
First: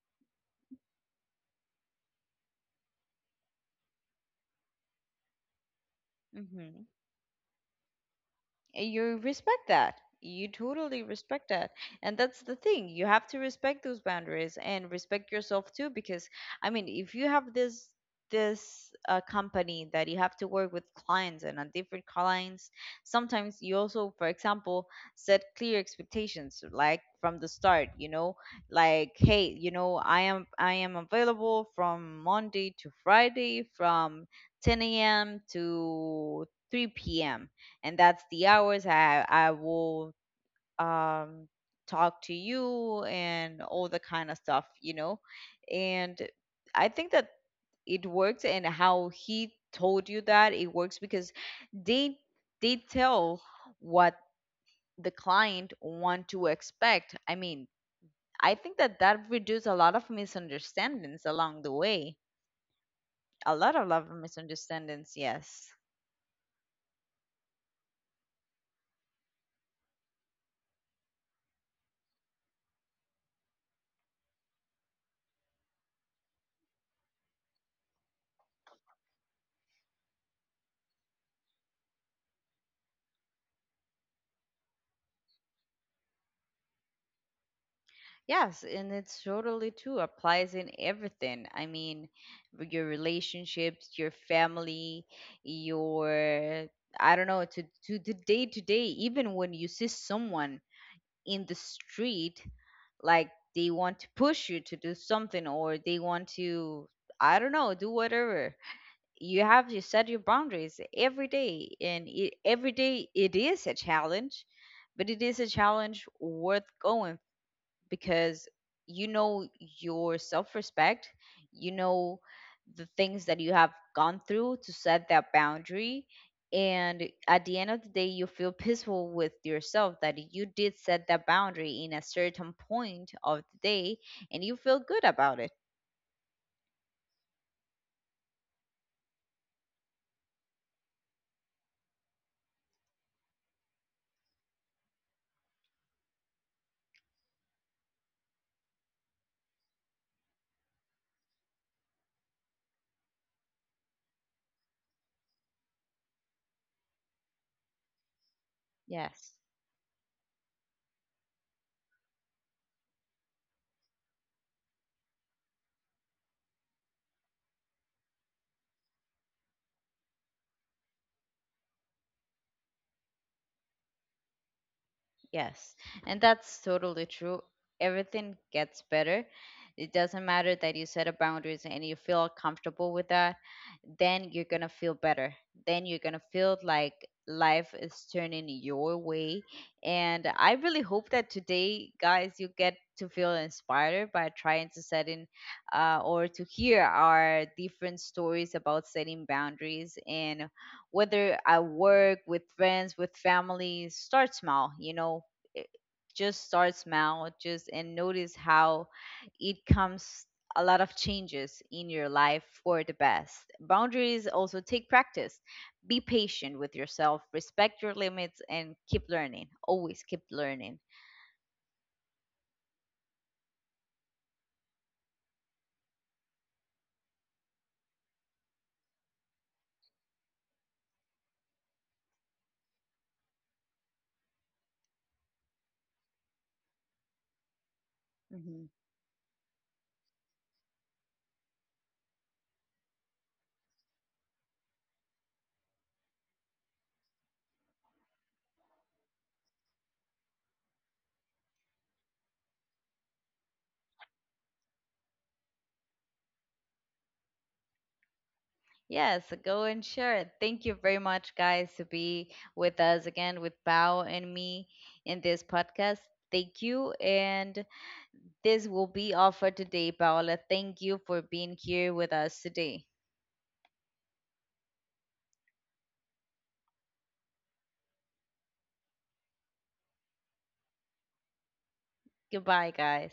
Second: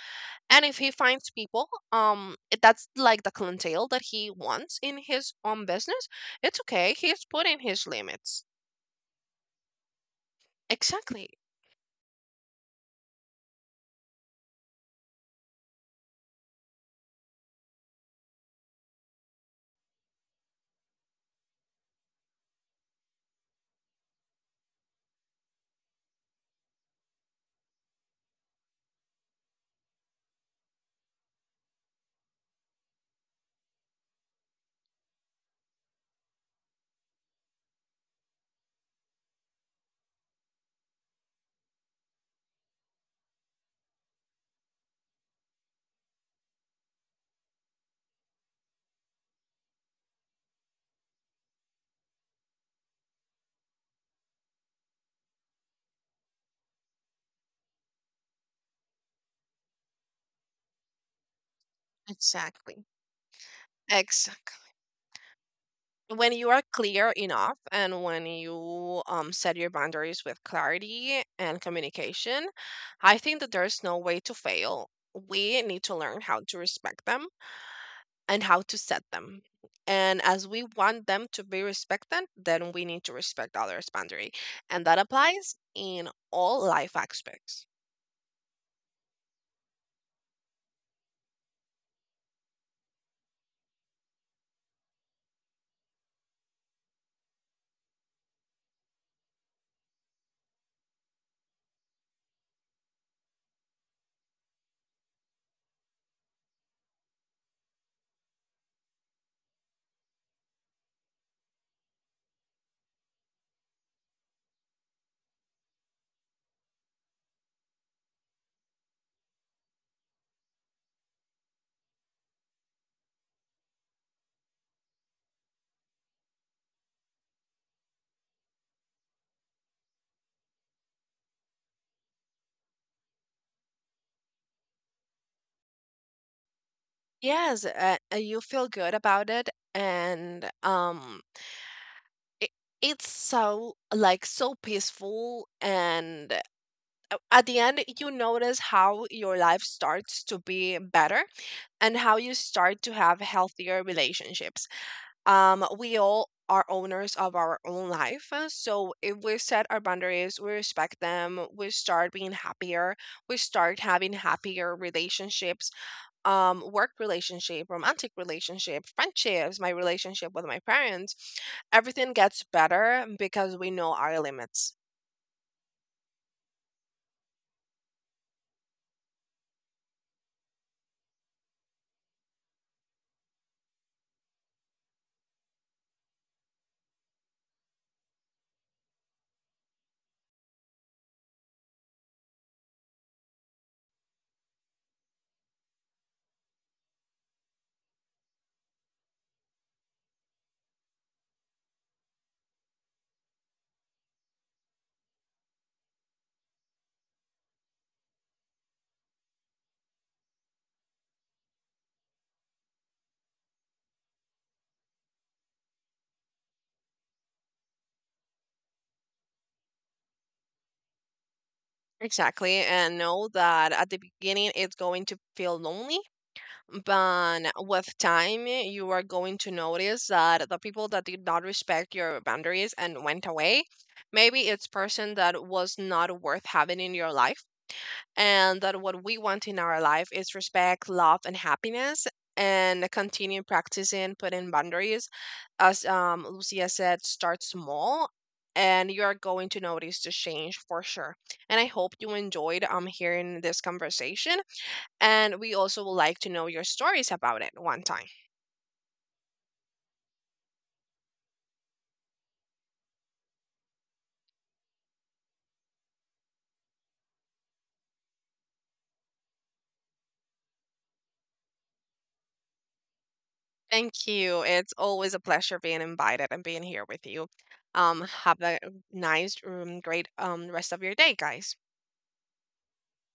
Speaker 2: And if he finds people, that's like the clientele that he wants in his own business, it's
Speaker 1: Mm-hmm.
Speaker 2: okay. He's putting his limits.
Speaker 1: You respect that, you totally
Speaker 2: Exactly.
Speaker 1: respect that. And that's the thing, you have to respect those boundaries and respect yourself too, because, I mean, if you have this company that you have to work with clients, and on different clients, sometimes you also, for example, set clear expectations, like from the start, you know, like, hey, you know, I am available from Monday to Friday, from 10 a.m. to 3 p.m., and that's the hours I will, um talk to you and all the kind of stuff, you know. And I think that it worked, and how he told you that it works, because they they tell what the client want to expect. I mean, I think that that reduces a lot of misunderstandings along the way.
Speaker 2: Exactly.
Speaker 1: A lot of love
Speaker 2: Exactly.
Speaker 1: misunderstandings, yes.
Speaker 2: When you are clear enough and when you, set your boundaries with clarity and communication, I think that there's no way to fail. We need to learn how to respect them and how to set them. And as we want them to be respected, then we need to respect others' boundary. And that applies in all life aspects.
Speaker 1: Yes, and it's totally true. Applies in everything. I mean, with your relationships, your family, your, I don't know, to the day to day, even when you see someone in the street, like, they want to push you to do something, or they want to, I don't know, do whatever. You have to set your boundaries every day, and every day it is a challenge, but it is a challenge worth going, because you know your self respect, you know the things that you have gone through to set that boundary. And at the end of the day, you feel peaceful with yourself that you did set that boundary in a certain point of the day, and you feel good about it.
Speaker 2: Yes, you feel good about it. And it it's so, so peaceful and a, at the end, you notice how your life starts to be better and how you start to have healthier relationships. We all are owners of our own life, so if
Speaker 1: Yes.
Speaker 2: we set our boundaries, we respect them, we start being happier, we start having happier relationships, work relationship, romantic relationship, friendships, my relationship with my parents, everything gets better because we know our limits.
Speaker 1: Yes, and that's totally true. Everything gets better. It doesn't matter, that you set a boundaries and you feel comfortable with that, then you're gonna feel better. Then you're gonna feel like life is turning your way. And I really hope that today, guys, you get to feel inspired by trying to set in or to hear our different stories about setting boundaries, and whether at work, with friends, with family, start small, you know, it- just start small, just, and notice how it comes a lot of changes in your life for the best. Boundaries also take practice. Be patient with yourself, respect your limits, and keep learning. Always keep learning.
Speaker 2: Exactly. And know that at the beginning it's going to feel lonely, but with time you are going to notice that the people that did not respect your boundaries and went away, maybe it's person that was not worth having in your life, and
Speaker 1: Hmm.
Speaker 2: that what we want in our life is respect, love, and happiness. And continue practicing putting boundaries. As Lucia said, start small, and you are going to notice the change for sure. And I hope you enjoyed hearing this conversation. And we also would like to know your stories about it one time.
Speaker 1: Yes, go and share it. Thank you very much, guys, to be with us again, with Bao and me, in this podcast. Thank you, and this will be all for today, Paola. Thank you for being here with us today.
Speaker 2: Thank you. It's always a pleasure being invited and being here with you. Have a nice, great rest of your day, guys.
Speaker 1: Goodbye, guys.